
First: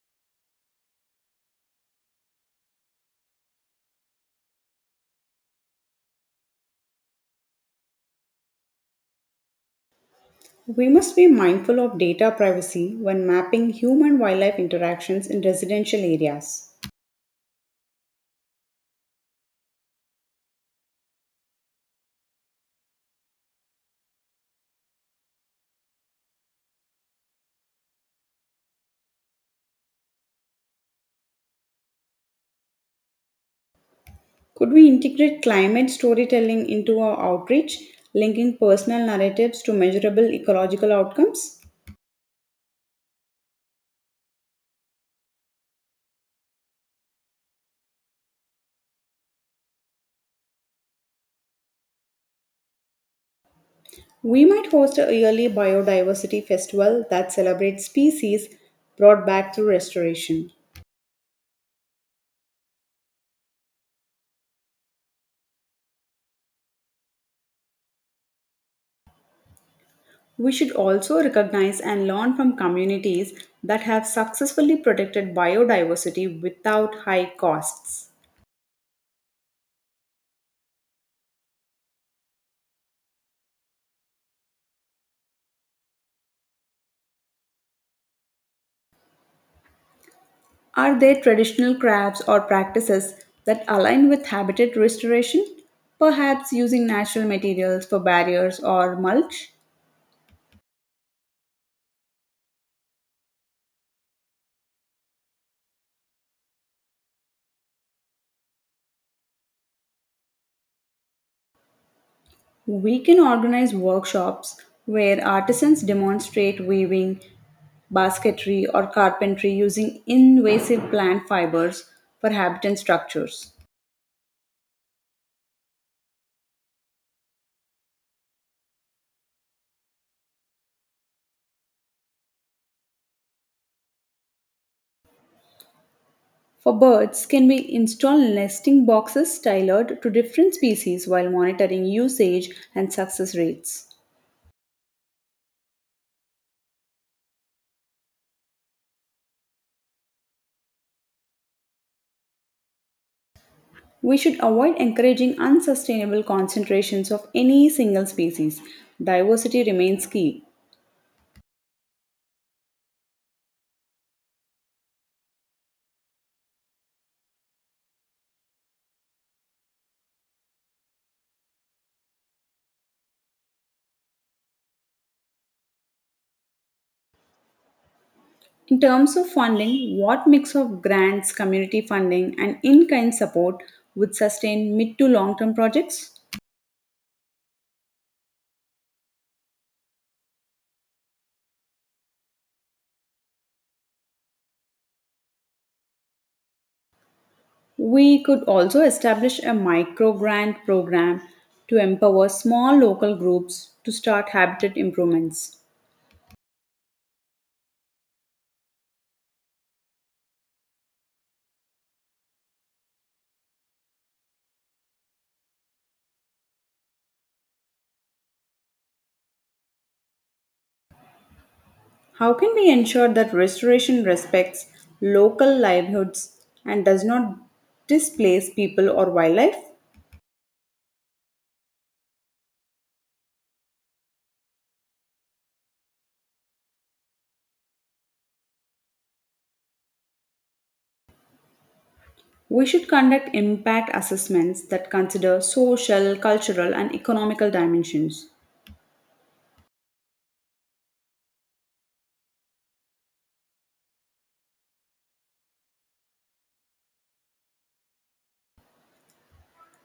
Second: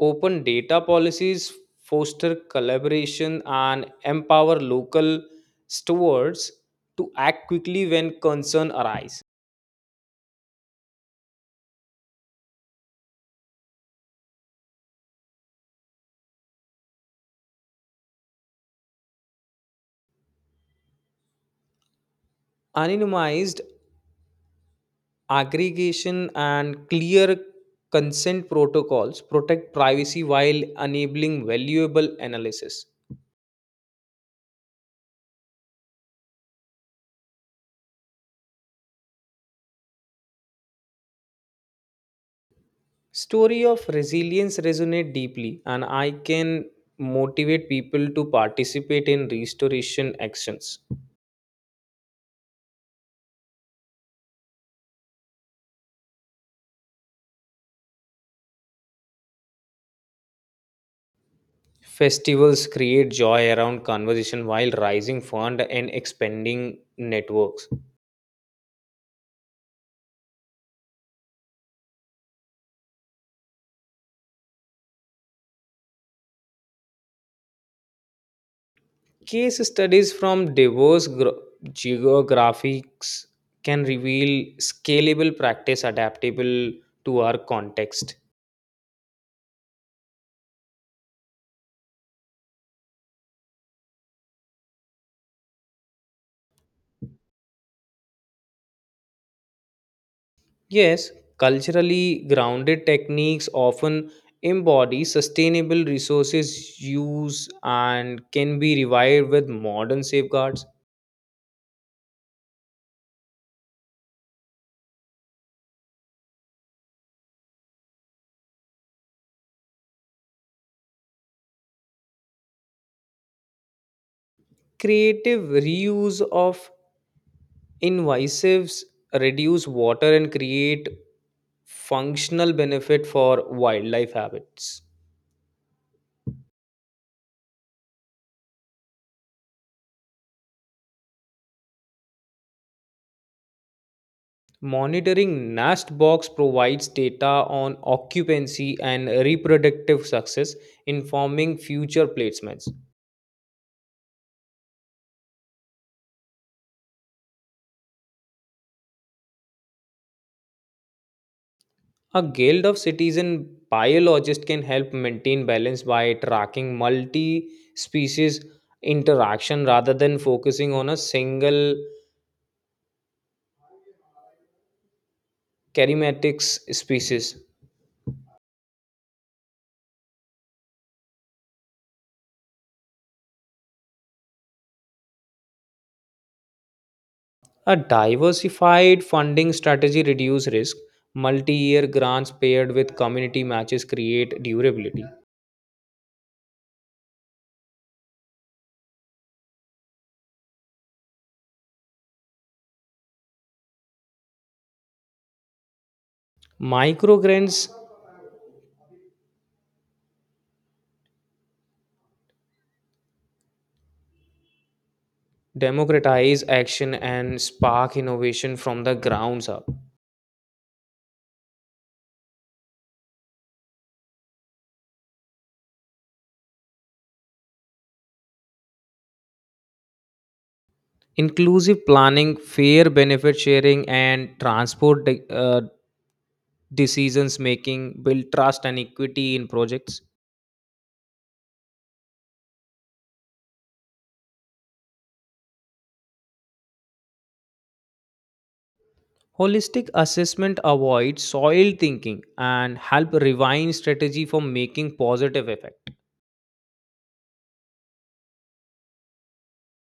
B: Open data policies foster collaboration and empower local stewards to act quickly when concern arise.
A: We must be mindful of data privacy when mapping human wildlife interactions in residential areas.
B: Anonymized aggregation and clear consent protocols protect privacy while enabling valuable analysis.
A: Could we integrate climate storytelling into our outreach, linking personal narratives to measurable ecological outcomes?
B: Story of resilience resonate deeply and I can motivate people to participate in restoration actions.
A: We might host a yearly biodiversity festival that celebrates species brought back through restoration.
B: Festivals create joy around conversation while raising fund and expanding networks.
A: We should also recognize and learn from communities that have successfully protected biodiversity without high costs.
B: Case studies from diverse geographies can reveal scalable practice adaptable to our context.
A: Are there traditional crafts or practices that align with habitat restoration? Perhaps using natural materials for barriers or mulch?
B: Yes, culturally grounded techniques often embody sustainable resources use and can be revived with modern safeguards.
A: We can organize workshops where artisans demonstrate weaving, basketry, or carpentry using invasive plant fibers for habitat structures.
B: Creative reuse of invasives reduce water and create functional benefit for wildlife habits.
A: For birds, can we install nesting boxes tailored to different species while monitoring usage and success rates?
B: Monitoring nest box provides data on occupancy and reproductive success, informing future placements.
A: We should avoid encouraging unsustainable concentrations of any single species. Diversity remains key.
B: A Guild of Citizen Biologists can help maintain balance by tracking multi species interaction rather than focusing on a single charismatic species.
A: In terms of funding, what mix of grants, community funding, and in kind support would sustain mid to long term projects?
B: A diversified funding strategy reduces risk. Multi year grants paired with community matches create durability.
A: We could also establish a micro grant program to empower small local groups to start habitat improvements.
B: Microgrants democratize action and spark innovation from the grounds up.
A: How can we ensure that restoration respects local livelihoods and does not displace people or wildlife?
B: Inclusive planning, fair benefit sharing, and decisions making build trust and equity in projects.
A: We should conduct impact assessments that consider social, cultural, and economical dimensions.
B: Holistic assessment avoids soil thinking and help refine strategy for making positive effect.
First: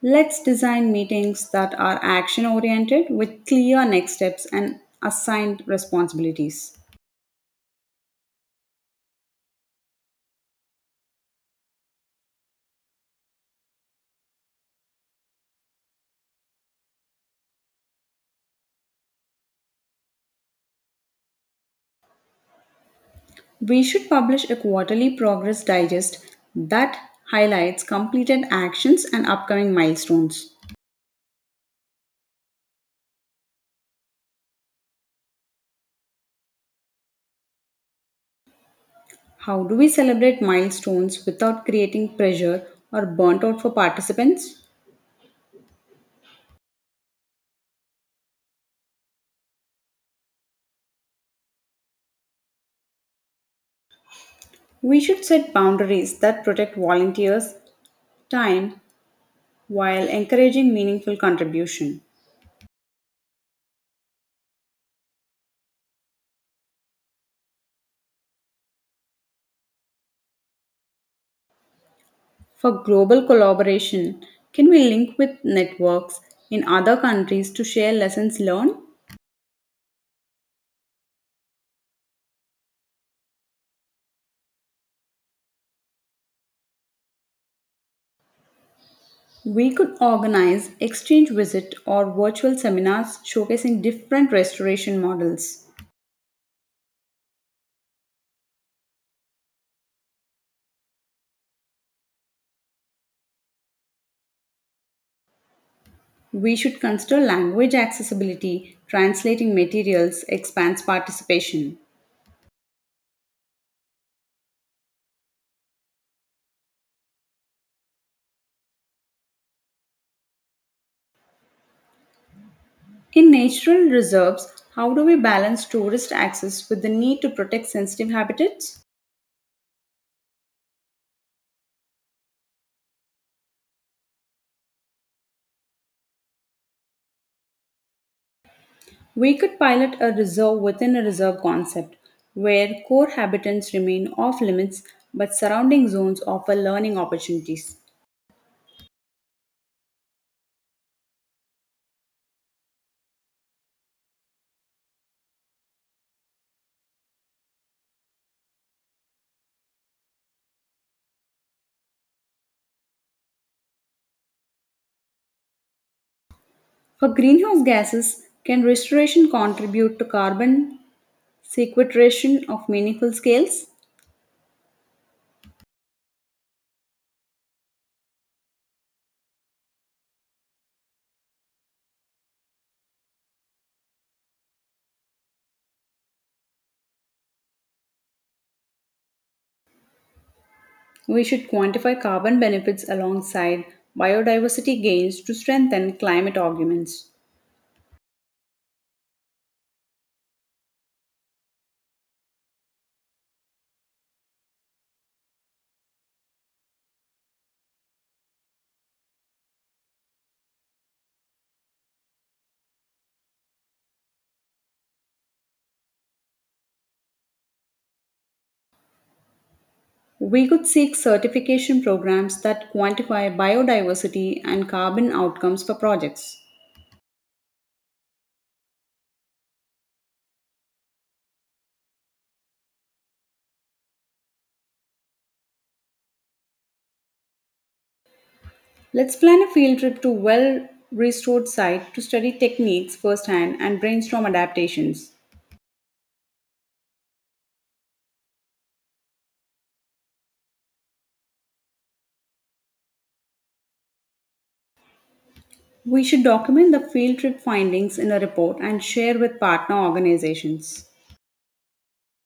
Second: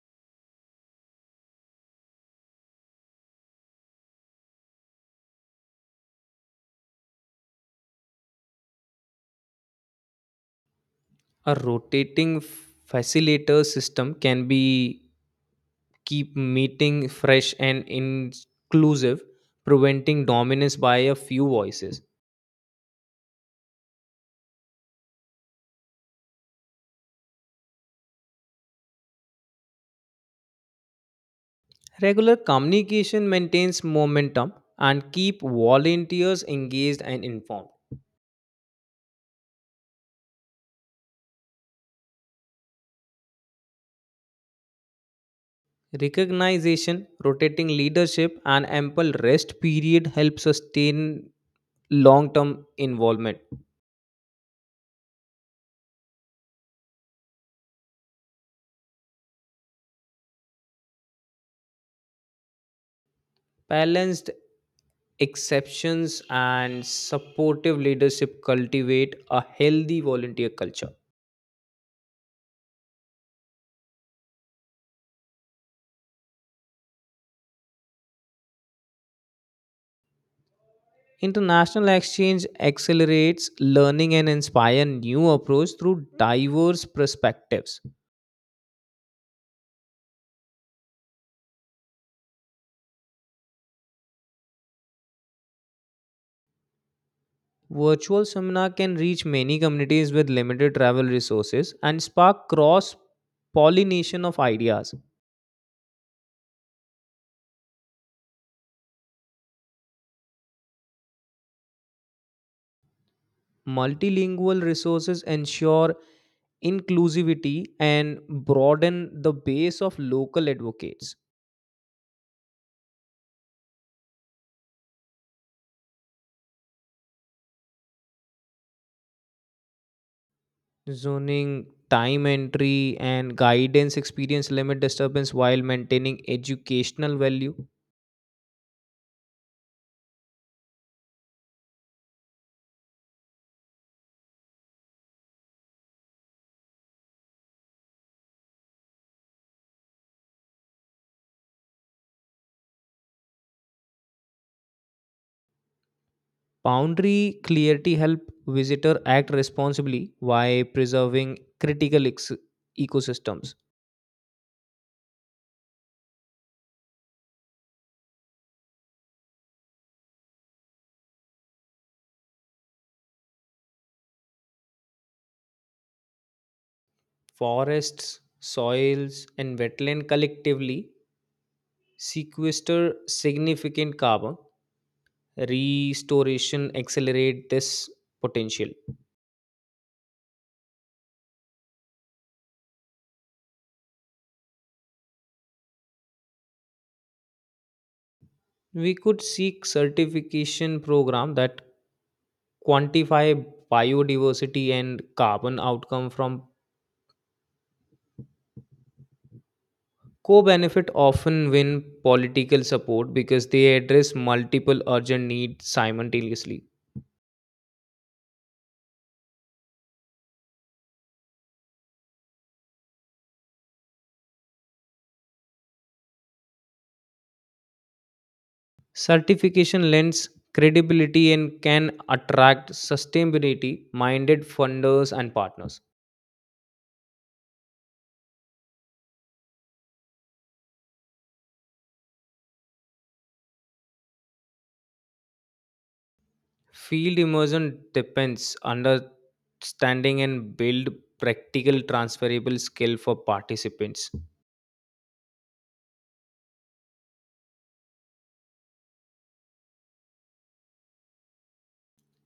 A: Let's design meetings that are action oriented with clear next steps and assigned responsibilities.
B: A rotating facilitator system can be keep meeting fresh and inclusive, preventing dominance by a few voices.
A: We should publish a quarterly progress digest that highlights completed actions and upcoming milestones.
B: Regular communication maintains momentum and keep volunteers engaged and informed.
A: How do we celebrate milestones without creating pressure or burnt out for participants?
B: Recognition, rotating leadership and ample rest period help sustain long-term involvement.
A: We should set boundaries that protect volunteers' time while encouraging meaningful contribution.
B: Balanced exceptions and supportive leadership cultivate a healthy volunteer culture.
A: For global collaboration, can we link with networks in other countries to share lessons learned?
B: International exchange accelerates learning and inspire new approach through diverse perspectives.
A: We could organize exchange visit or virtual seminars showcasing different restoration models.
B: Virtual seminar can reach many communities with limited travel resources and spark cross pollination of ideas.
A: We should consider language accessibility, translating materials expands participation.
B: Multilingual resources ensure inclusivity and broaden the base of local advocates.
A: In natural reserves, how do we balance tourist access with the need to protect sensitive habitats?
B: Zoning, time entry, and guidance experience limit disturbance while maintaining educational value.
A: We could pilot a reserve within a reserve concept where core habitats remain off limits but surrounding zones offer learning opportunities.
B: Boundary clarity help visitor act responsibly while preserving ecosystems.
A: For greenhouse gases, can restoration contribute to carbon sequestration of meaningful scales?
B: Forests, soils, and wetland collectively sequester significant carbon. Restoration accelerate this potential.
A: We should quantify carbon benefits alongside biodiversity gains to strengthen climate arguments.
B: We could seek certification program that quantify biodiversity and carbon outcome from co-benefit often win political support because they address multiple urgent needs simultaneously.
A: We could seek certification programs that quantify biodiversity and carbon outcomes for projects.
B: Certification lends credibility and can attract sustainability minded funders and partners.
A: Let's plan a field trip to well restored site to study techniques firsthand and brainstorm adaptations.
B: Field immersion depends understanding and build practical transferable skill for participants.
A: We should document the field trip findings in a report and share with partner organizations.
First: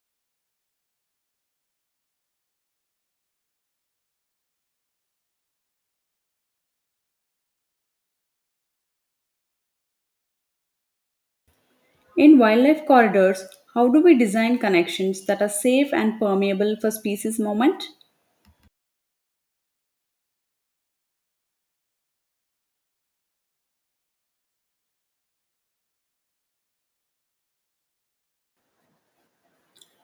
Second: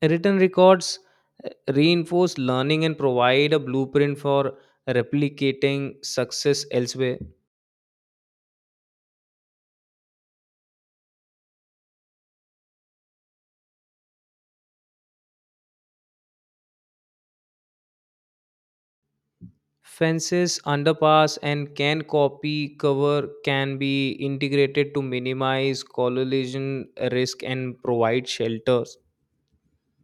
B: Written records reinforce learning and provide a blueprint for replicating success elsewhere.
A: In wildlife corridors, how do we design connections that are safe and permeable for species movement?
B: Fences, underpass, and can copy cover can be integrated to minimize collision risk and provide shelters.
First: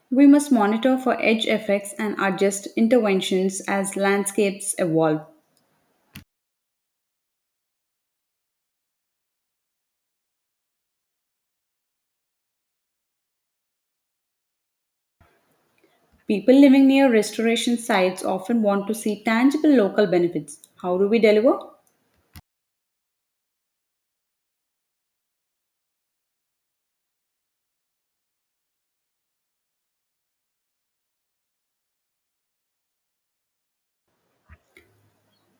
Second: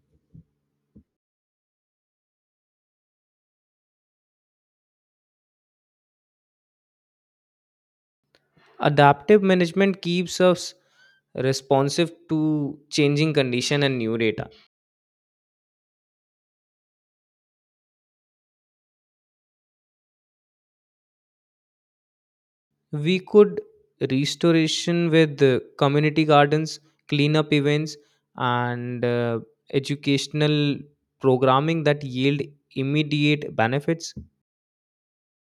A: We must monitor for edge effects and adjust interventions as landscapes evolve.
B: Adaptive management keeps us responsive to changing condition and new data.
A: People living near restoration sites often want to see tangible local benefits. How do we deliver?
B: We could restoration with community gardens, cleanup events, and educational programming that yield immediate benefits.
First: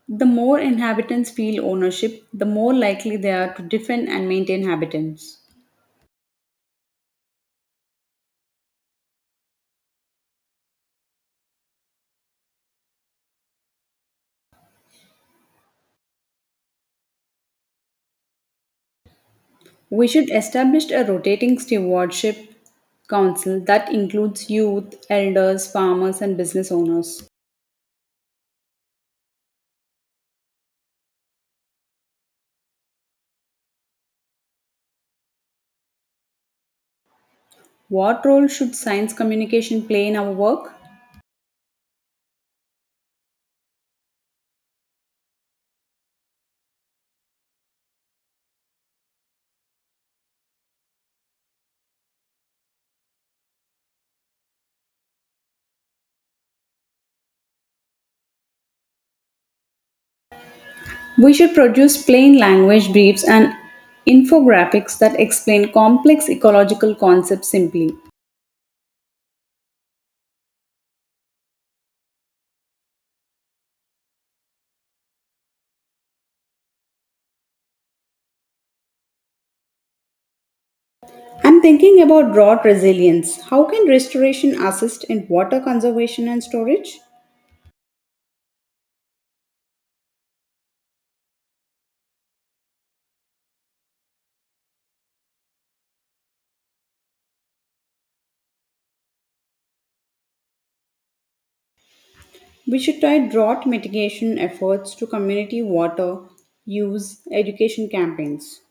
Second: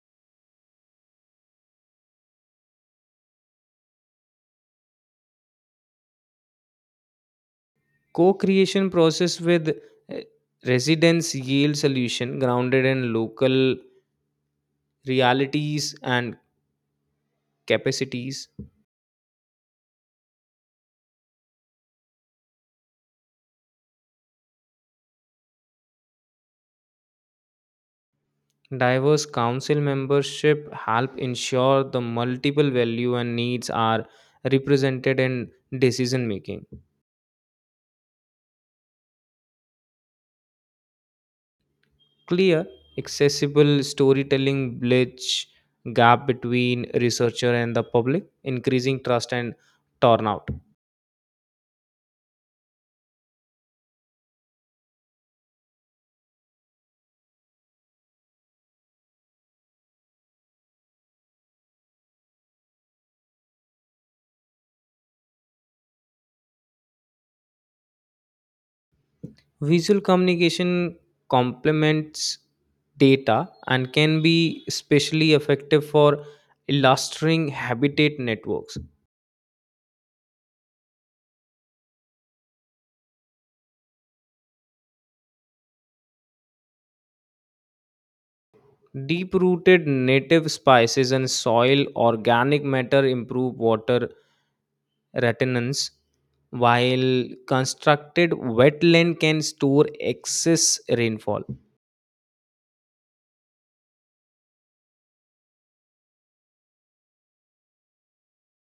A: The more inhabitants feel ownership, the more likely they are to defend and maintain habitats.
B: Co-creation process with uh, residents yield solution grounded in local realities and capacities.
A: We should establish a rotating stewardship council that includes youth, elders, farmers, and business owners.
B: Diverse council membership help ensure the multiple value and needs are represented in decision making.
A: What role should science communication play in our work?
B: Clear accessible storytelling bridge gap between researcher and the public increasing trust and turnout.
A: We should produce plain language briefs and infographics that explain complex ecological concepts simply.
B: Visual communication complements data and can be especially effective for illustering habitat networks.
A: I'm thinking about drought resilience. How can restoration assist in water conservation and storage?
B: Deep rooted native spices and soil organic matter improve water retention, while constructed wetland can store excess rainfall.
A: We should tie drought mitigation efforts to community water use education campaigns.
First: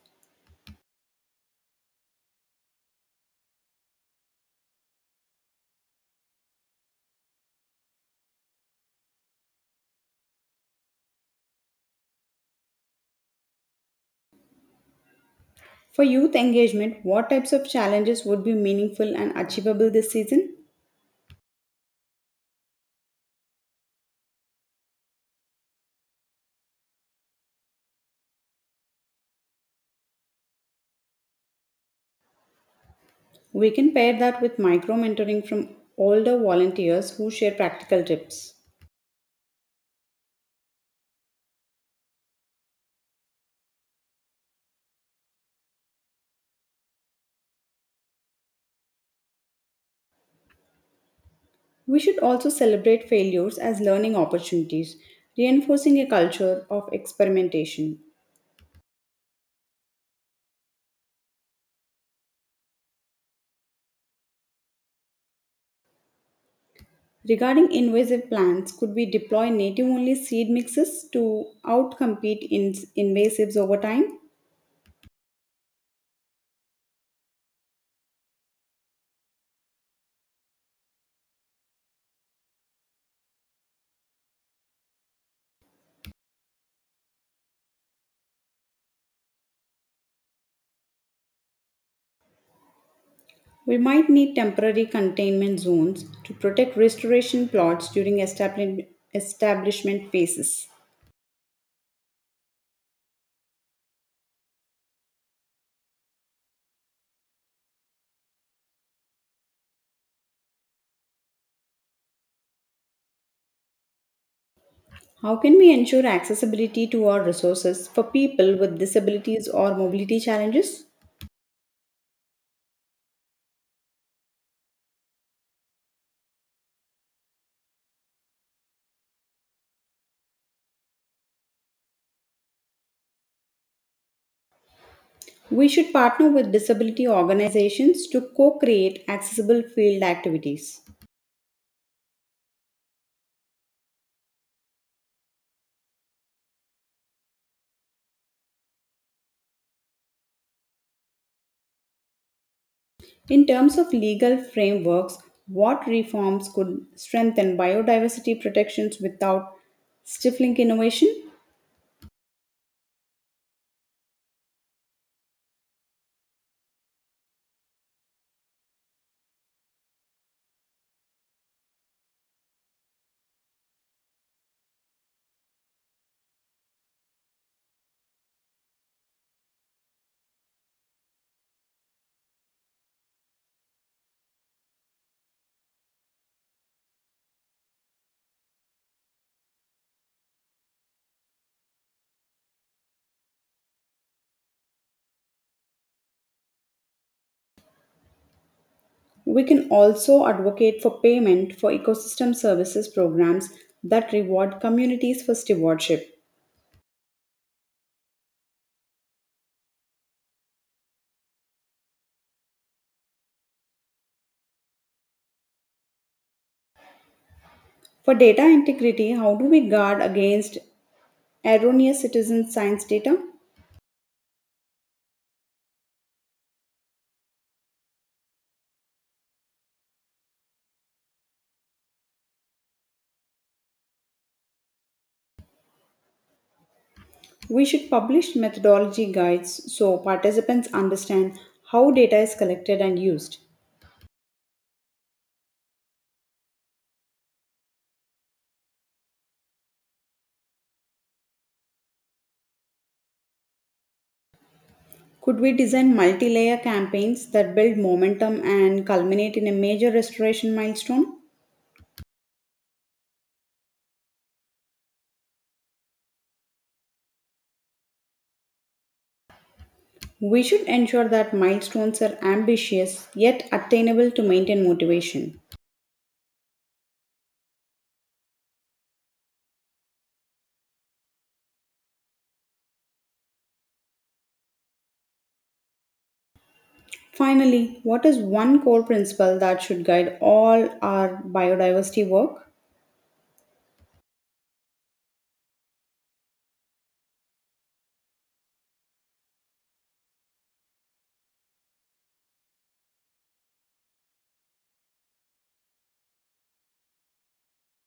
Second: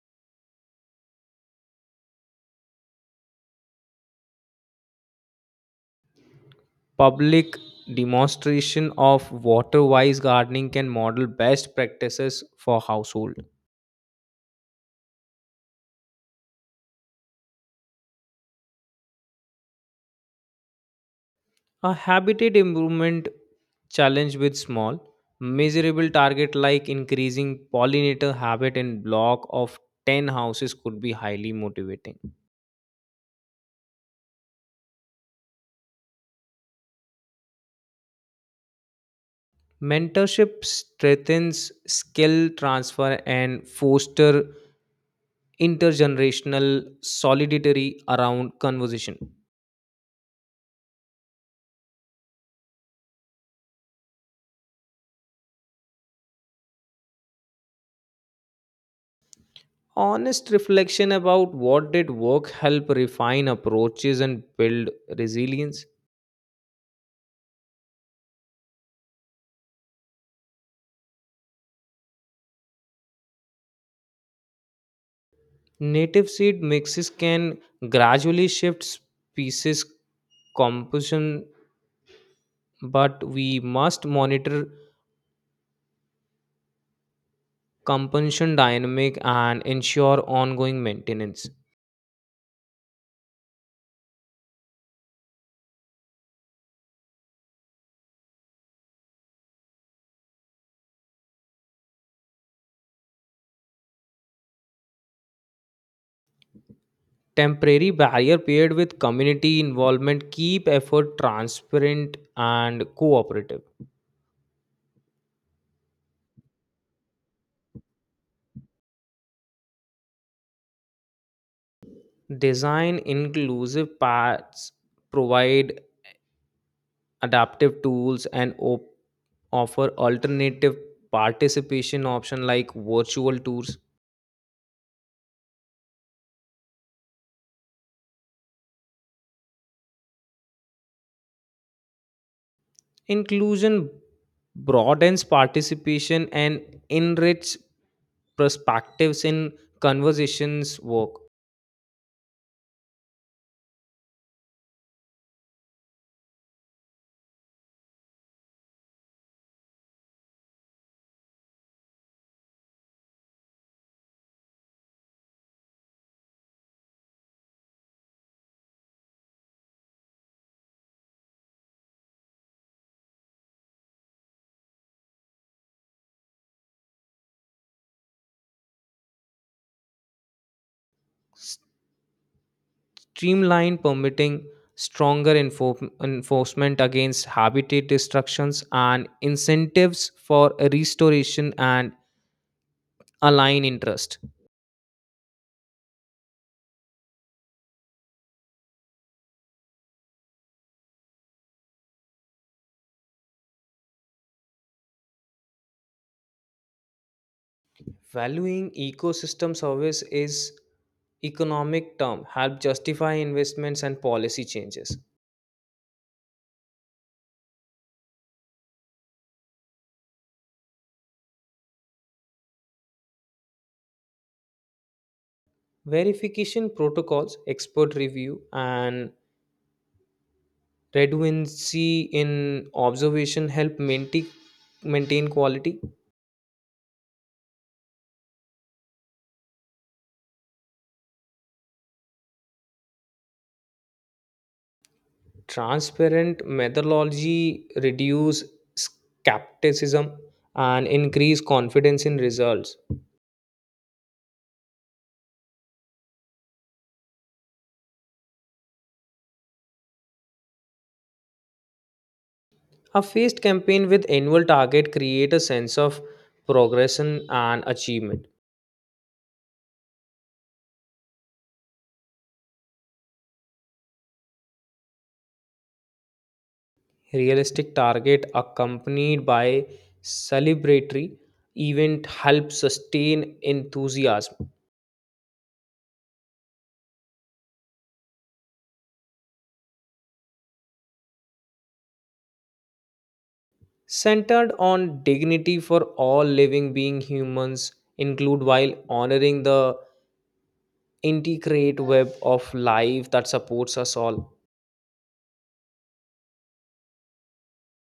B: Public demonstration of water wise gardening can model best practices for household.
A: For youth engagement, what types of challenges would be meaningful and achievable this season?
B: A habitat improvement challenge with small, measurable target like increasing pollinator habit in block of 10 houses could be highly motivating.
A: We can pair that with micro mentoring from older volunteers who share practical tips.
B: Mentorship strengthens skill transfer and foster intergenerational solidarity around conversation.
A: We should also celebrate failures as learning opportunities, reinforcing a culture of experimentation.
B: Honest reflection about what did work help refine approaches and build resilience.
A: Regarding invasive plants, could we deploy native only seed mixes to outcompete invasives over time?
B: Native seed mixes can gradually shift species composition, but we must monitor composition dynamic and ensure ongoing maintenance.
A: We might need temporary containment zones to protect restoration plots during establishment phases.
B: Temporary barrier paired with community involvement keep effort transparent and cooperative.
A: How can we ensure accessibility to our resources for people with disabilities or mobility challenges?
B: Design inclusive paths, provide adaptive tools, and offer alternative participation option like virtual tours.
A: We should partner with disability organizations to co create accessible field activities.
B: Inclusion broadens participation and enriches perspectives in conversations work.
A: In terms of legal frameworks, what reforms could strengthen biodiversity protections without stifling innovation?
B: Streamlined permitting stronger enforcement against habitat destructions and incentives for restoration and align interest.
A: We can also advocate for payment for ecosystem services programs that reward communities for stewardship.
B: Valuing ecosystem service is economic term help justify investments and policy changes.
A: For data integrity, how do we guard against erroneous citizen science data?
B: Verification protocols expert review and redundancy in observation help maintain quality.
A: We should publish methodology guides so participants understand how data is collected and used.
B: Transparent methodology reduce skepticism and increase confidence in results.
A: Could we design multi layer campaigns that build momentum and culminate in a major restoration milestone?
B: A phased campaign with annual target create a sense of progression and achievement.
A: We should ensure that milestones are ambitious yet attainable to maintain motivation.
B: Realistic target accompanied by celebratory event help sustain enthusiasm.
A: Finally, what is one core principle that should guide all our biodiversity work?
B: Centered on dignity for all living being humans include while honoring the integrate web of life that supports us all.